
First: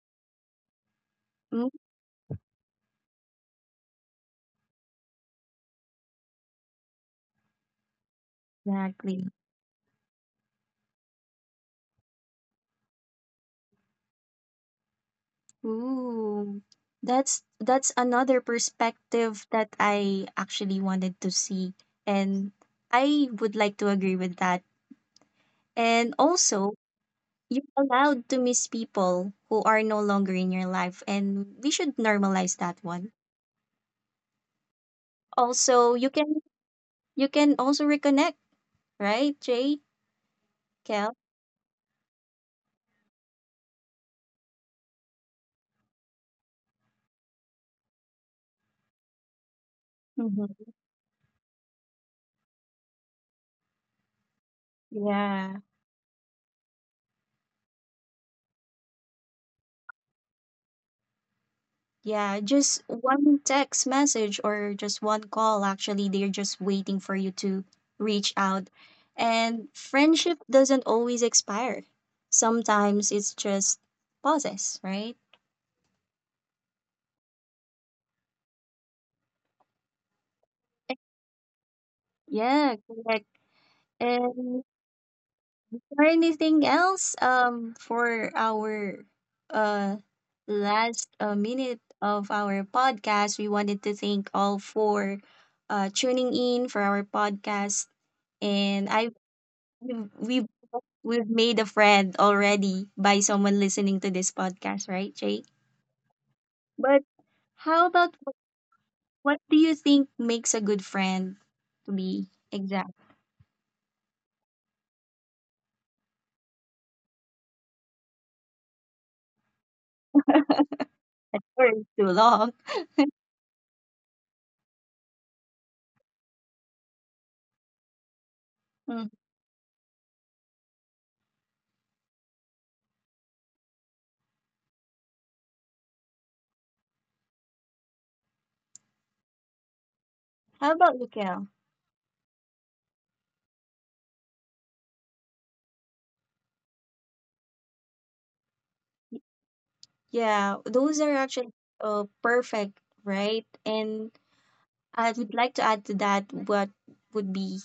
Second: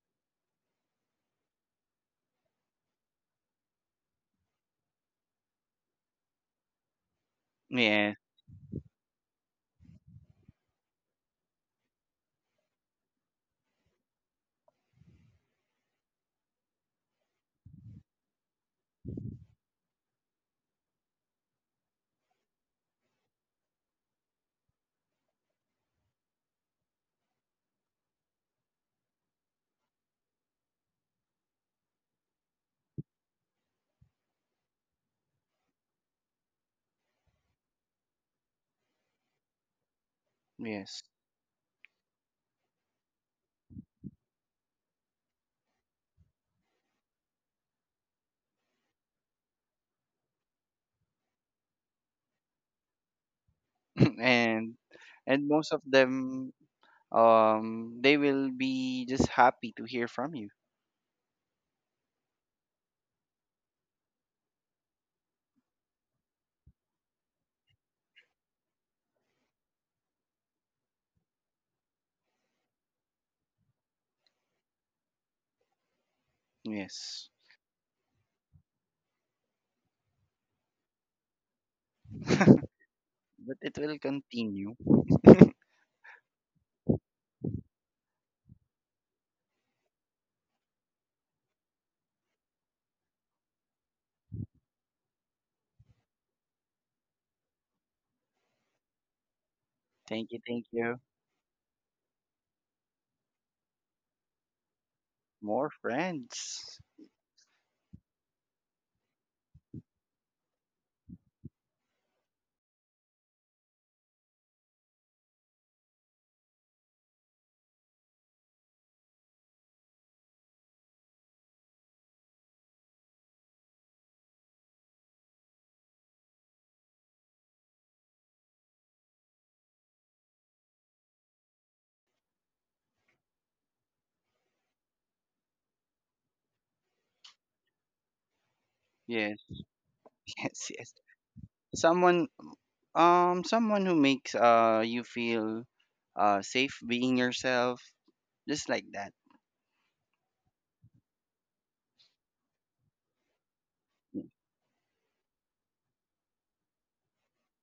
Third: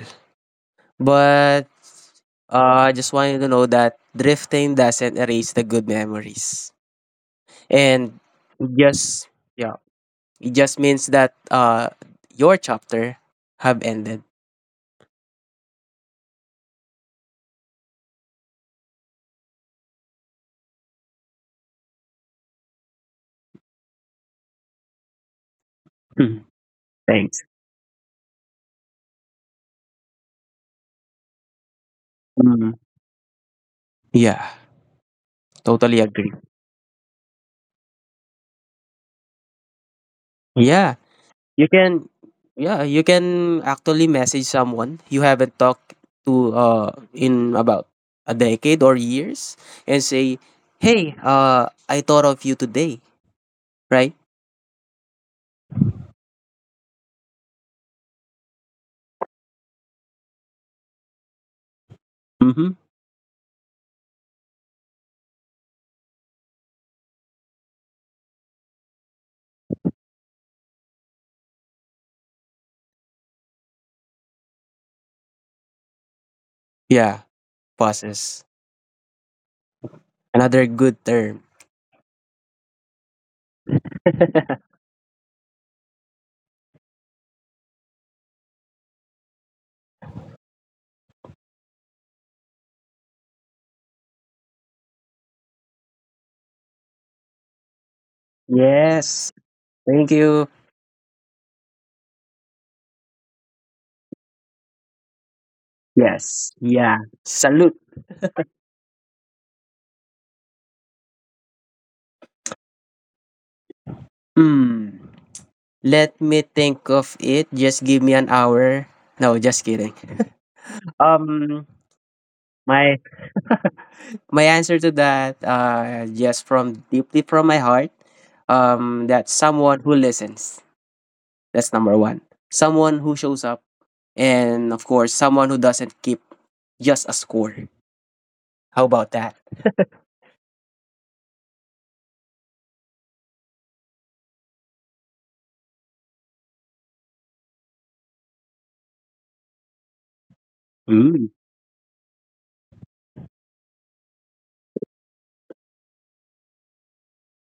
[SPEAKER 2] But
[SPEAKER 1] Mm,
[SPEAKER 2] I just want you to know that drifting doesn't erase the good memories.
[SPEAKER 3] yes.
[SPEAKER 2] And it
[SPEAKER 1] exactly.
[SPEAKER 2] just, yeah, it just means that your chapter have ended.
[SPEAKER 1] Ooh. That's another perspective that I actually wanted to see, and I would like to agree with that. And
[SPEAKER 2] Hmm.
[SPEAKER 1] also,
[SPEAKER 2] Thanks.
[SPEAKER 1] you're allowed to miss people who are no longer in your life, and we should normalize
[SPEAKER 2] Mm,
[SPEAKER 1] that one.
[SPEAKER 2] yeah,
[SPEAKER 1] Also,
[SPEAKER 2] totally agree.
[SPEAKER 1] you can also reconnect, right, Jay,
[SPEAKER 2] Yeah,
[SPEAKER 3] Yes.
[SPEAKER 1] Kel?
[SPEAKER 2] you can, yeah, you can actually message someone you haven't talked to in about a decade or years and say,
[SPEAKER 1] hmm
[SPEAKER 2] "Hey, I thought of you today." Right?
[SPEAKER 3] And and
[SPEAKER 1] Yeah.
[SPEAKER 3] most of them they will be just happy to hear from you.
[SPEAKER 1] Yeah, just
[SPEAKER 2] Mhm.
[SPEAKER 1] one text message or just one call. Actually, they're just waiting for you to reach out. And friendship doesn't always expire. Sometimes it's just pauses, right?
[SPEAKER 3] Yes.
[SPEAKER 2] Yeah, pauses. Another good term.
[SPEAKER 1] Yeah, correct.
[SPEAKER 3] But it will
[SPEAKER 1] And
[SPEAKER 3] continue.
[SPEAKER 1] or anything else for our uh last minute of our podcast, we wanted to thank all for tuning in for our podcast, and I
[SPEAKER 2] Yes.
[SPEAKER 1] we've
[SPEAKER 2] Thank
[SPEAKER 3] Thank you,
[SPEAKER 1] we've
[SPEAKER 3] thank
[SPEAKER 2] you.
[SPEAKER 3] you.
[SPEAKER 1] we've made a friend already by someone listening to this podcast, right jay.
[SPEAKER 3] More
[SPEAKER 2] Yes.
[SPEAKER 3] friends.
[SPEAKER 1] But
[SPEAKER 2] Yeah.
[SPEAKER 1] how
[SPEAKER 2] Salute.
[SPEAKER 1] about what do you think makes a good friend to be exact
[SPEAKER 2] Hmm. Let me think of it. Just give me an hour. No, just kidding.
[SPEAKER 1] or
[SPEAKER 2] um
[SPEAKER 1] too long.
[SPEAKER 2] my My answer to that, yes, from deeply from my heart,
[SPEAKER 1] Mm.
[SPEAKER 2] that someone who listens. That's number one. Someone who shows up, and of course, someone who doesn't keep just a score. How about
[SPEAKER 3] Yes,
[SPEAKER 2] that?
[SPEAKER 1] How
[SPEAKER 3] yes, yes.
[SPEAKER 1] about you.
[SPEAKER 3] Someone Someone who makes you feel safe being yourself. Just like that.
[SPEAKER 1] Yeah, those are
[SPEAKER 2] Mm.
[SPEAKER 1] actually perfect, right? And I would like to add to that what would be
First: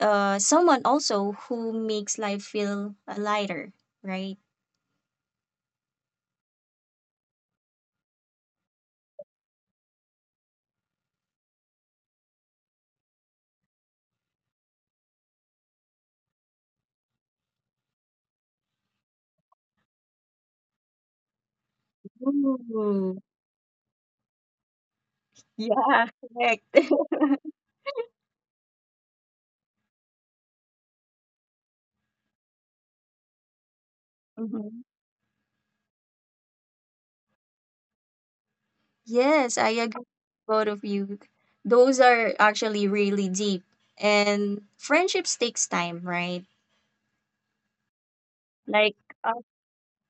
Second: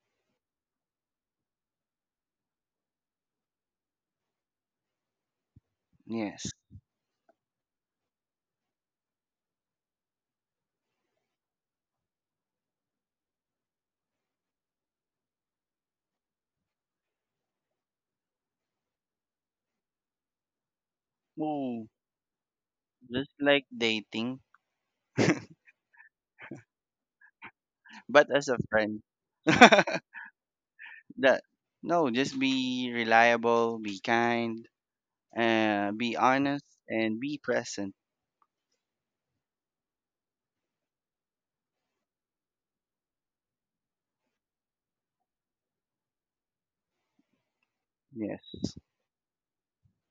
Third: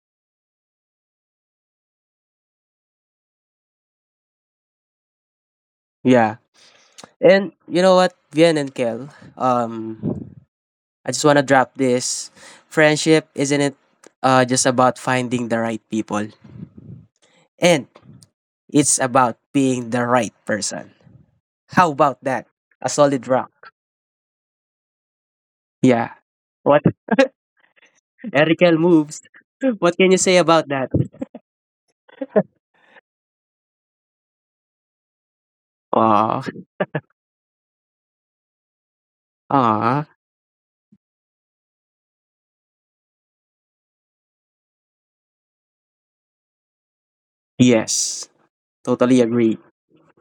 [SPEAKER 1] someone also who makes life feel lighter, right?
[SPEAKER 2] Yeah.
[SPEAKER 3] Yes.
[SPEAKER 2] And you know what, Vian and Kel, um, I just want to drop this. Friendship, isn't it just about finding the right people? And it's about being the right person. How
[SPEAKER 3] Oh,
[SPEAKER 2] about that? A solid
[SPEAKER 1] Ooh,
[SPEAKER 3] just
[SPEAKER 2] rock.
[SPEAKER 3] like dating,
[SPEAKER 2] Yeah.
[SPEAKER 1] yeah, correct.
[SPEAKER 2] What
[SPEAKER 3] but as a
[SPEAKER 2] Erikel
[SPEAKER 3] friend.
[SPEAKER 2] moves. What can you say about that?
[SPEAKER 3] That no, just be reliable, be kind,
[SPEAKER 1] Mhm.
[SPEAKER 3] be
[SPEAKER 2] Ah,
[SPEAKER 3] honest, and be present.
[SPEAKER 1] Yes, I
[SPEAKER 2] ah,
[SPEAKER 1] agree with both of you. Those are actually really deep. And friendships takes time, right?
[SPEAKER 2] yes.
[SPEAKER 3] Yes.
[SPEAKER 1] Like
[SPEAKER 2] Totally agree.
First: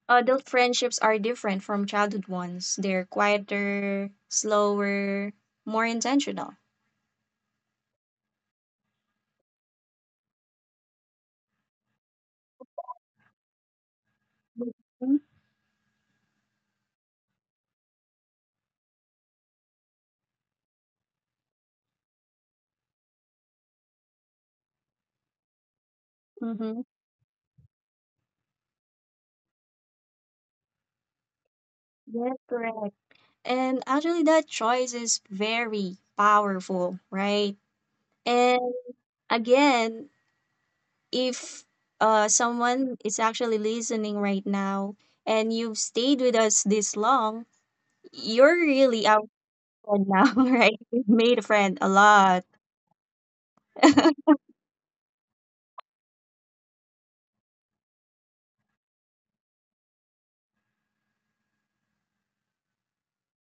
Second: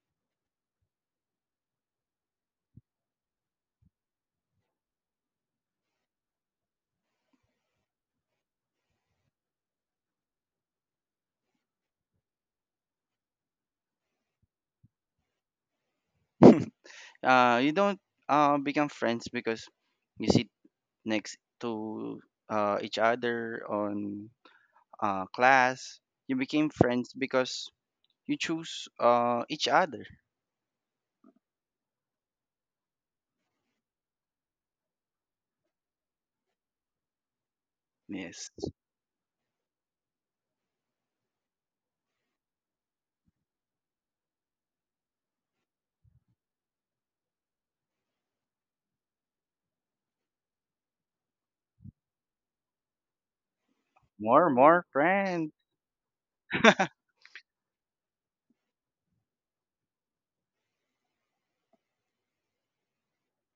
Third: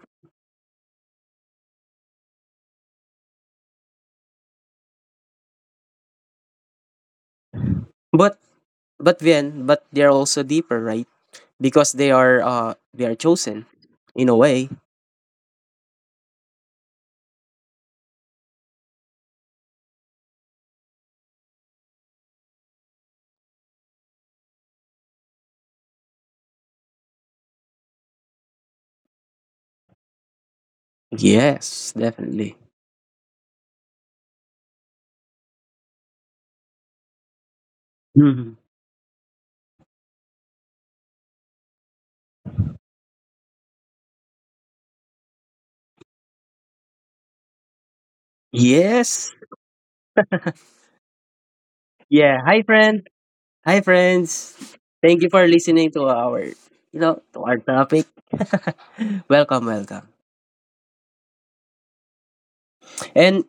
[SPEAKER 1] adult friendships are different from childhood ones. They're quieter, slower, more intentional.
[SPEAKER 2] But but they're also deeper, right? Because they are chosen in a way.
[SPEAKER 3] You don't become friends because you sit next to each other on class. You became
[SPEAKER 1] Mm-hmm.
[SPEAKER 3] friends because you choose each other.
[SPEAKER 2] Yes,
[SPEAKER 1] Yes,
[SPEAKER 2] definitely.
[SPEAKER 1] correct. And actually, that choice is very powerful, right?
[SPEAKER 3] Yes.
[SPEAKER 2] Mhm.
[SPEAKER 1] And again, if someone is actually listening right now and you've stayed with us this long, you're really our
[SPEAKER 2] Yes.
[SPEAKER 1] friend now, right? You've made a friend a lot.
[SPEAKER 2] Yeah. Hi friend. Hi friends.
[SPEAKER 3] More
[SPEAKER 2] Thank you
[SPEAKER 3] friends.
[SPEAKER 2] for listening to our you know to our topic. Welcome, welcome. And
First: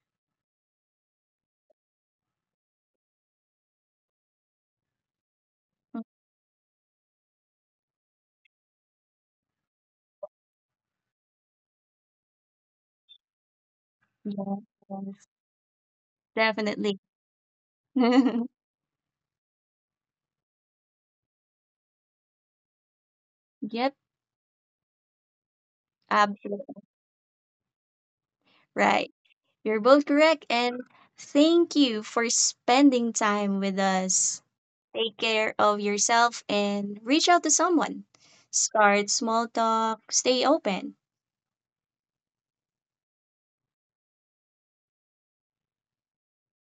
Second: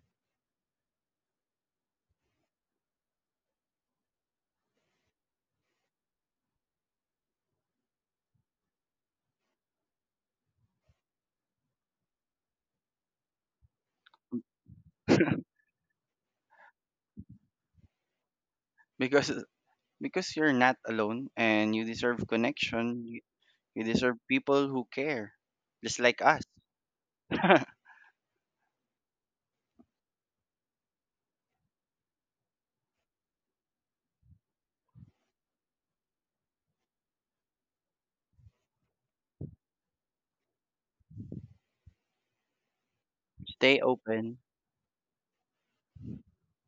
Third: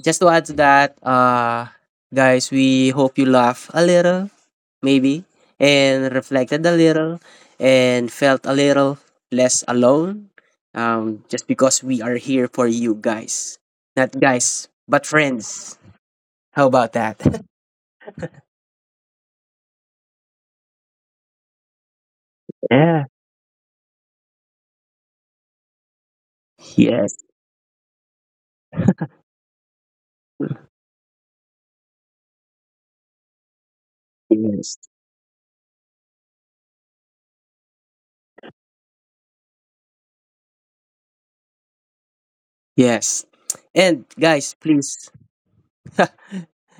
[SPEAKER 2] just to add to that, guys, we hope you laugh a little, maybe, and reflected a little, and felt a little less alone. Just because we are here for you guys, not
[SPEAKER 1] Yes,
[SPEAKER 2] guys, but
[SPEAKER 1] yes,
[SPEAKER 2] friends. How about
[SPEAKER 1] definitely.
[SPEAKER 2] that?
[SPEAKER 3] Because you're not alone and you deserve
[SPEAKER 2] Yeah.
[SPEAKER 3] connection. We
[SPEAKER 1] Yep,
[SPEAKER 3] deserve people who care, just like us.
[SPEAKER 1] absolutely
[SPEAKER 2] Yes,
[SPEAKER 1] right. You're both correct, and thank you for spending time with us.
[SPEAKER 2] yes,
[SPEAKER 1] Take care of yourself and reach out to someone. Start small talk, stay open.
[SPEAKER 2] yes.
[SPEAKER 3] Stay
[SPEAKER 2] And
[SPEAKER 3] open.
[SPEAKER 2] guys, please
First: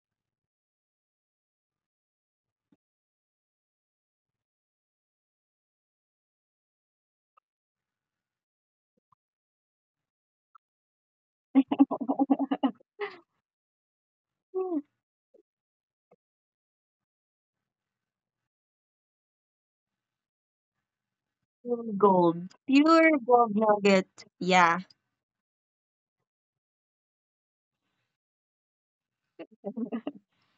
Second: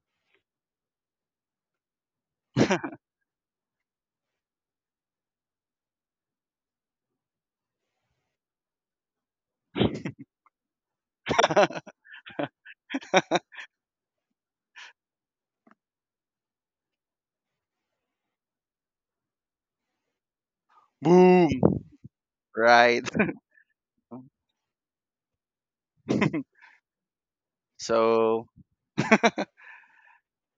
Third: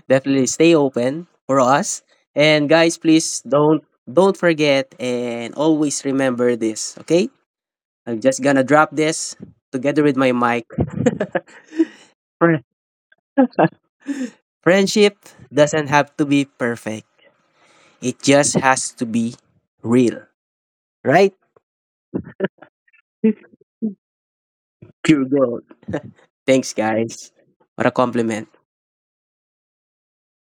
[SPEAKER 2] definitely stay open for us. And guys, please don't forget and always remember this. Okay, I'm just gonna drop this together with my mic. Fri-
[SPEAKER 1] Pure
[SPEAKER 2] Friendship doesn't have to be perfect. It just has to be real, right?
[SPEAKER 3] Boom. Right.
[SPEAKER 1] pure gold nugget. Yeah.
[SPEAKER 2] Pure gold. Thanks, guys. What a compliment.
[SPEAKER 3] So,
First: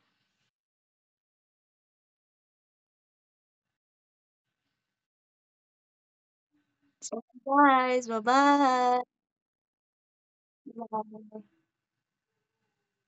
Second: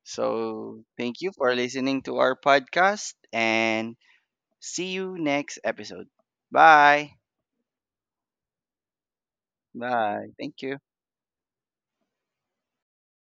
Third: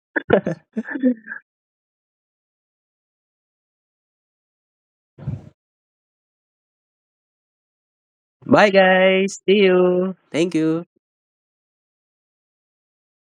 [SPEAKER 3] thank you for listening to our podcast and see you next episode. Bye.
[SPEAKER 1] So, guys, bye
[SPEAKER 2] Bye,
[SPEAKER 1] bye.
[SPEAKER 2] guys. See you.
[SPEAKER 3] Bye.
[SPEAKER 2] Thank
[SPEAKER 3] Thank you.
[SPEAKER 2] you.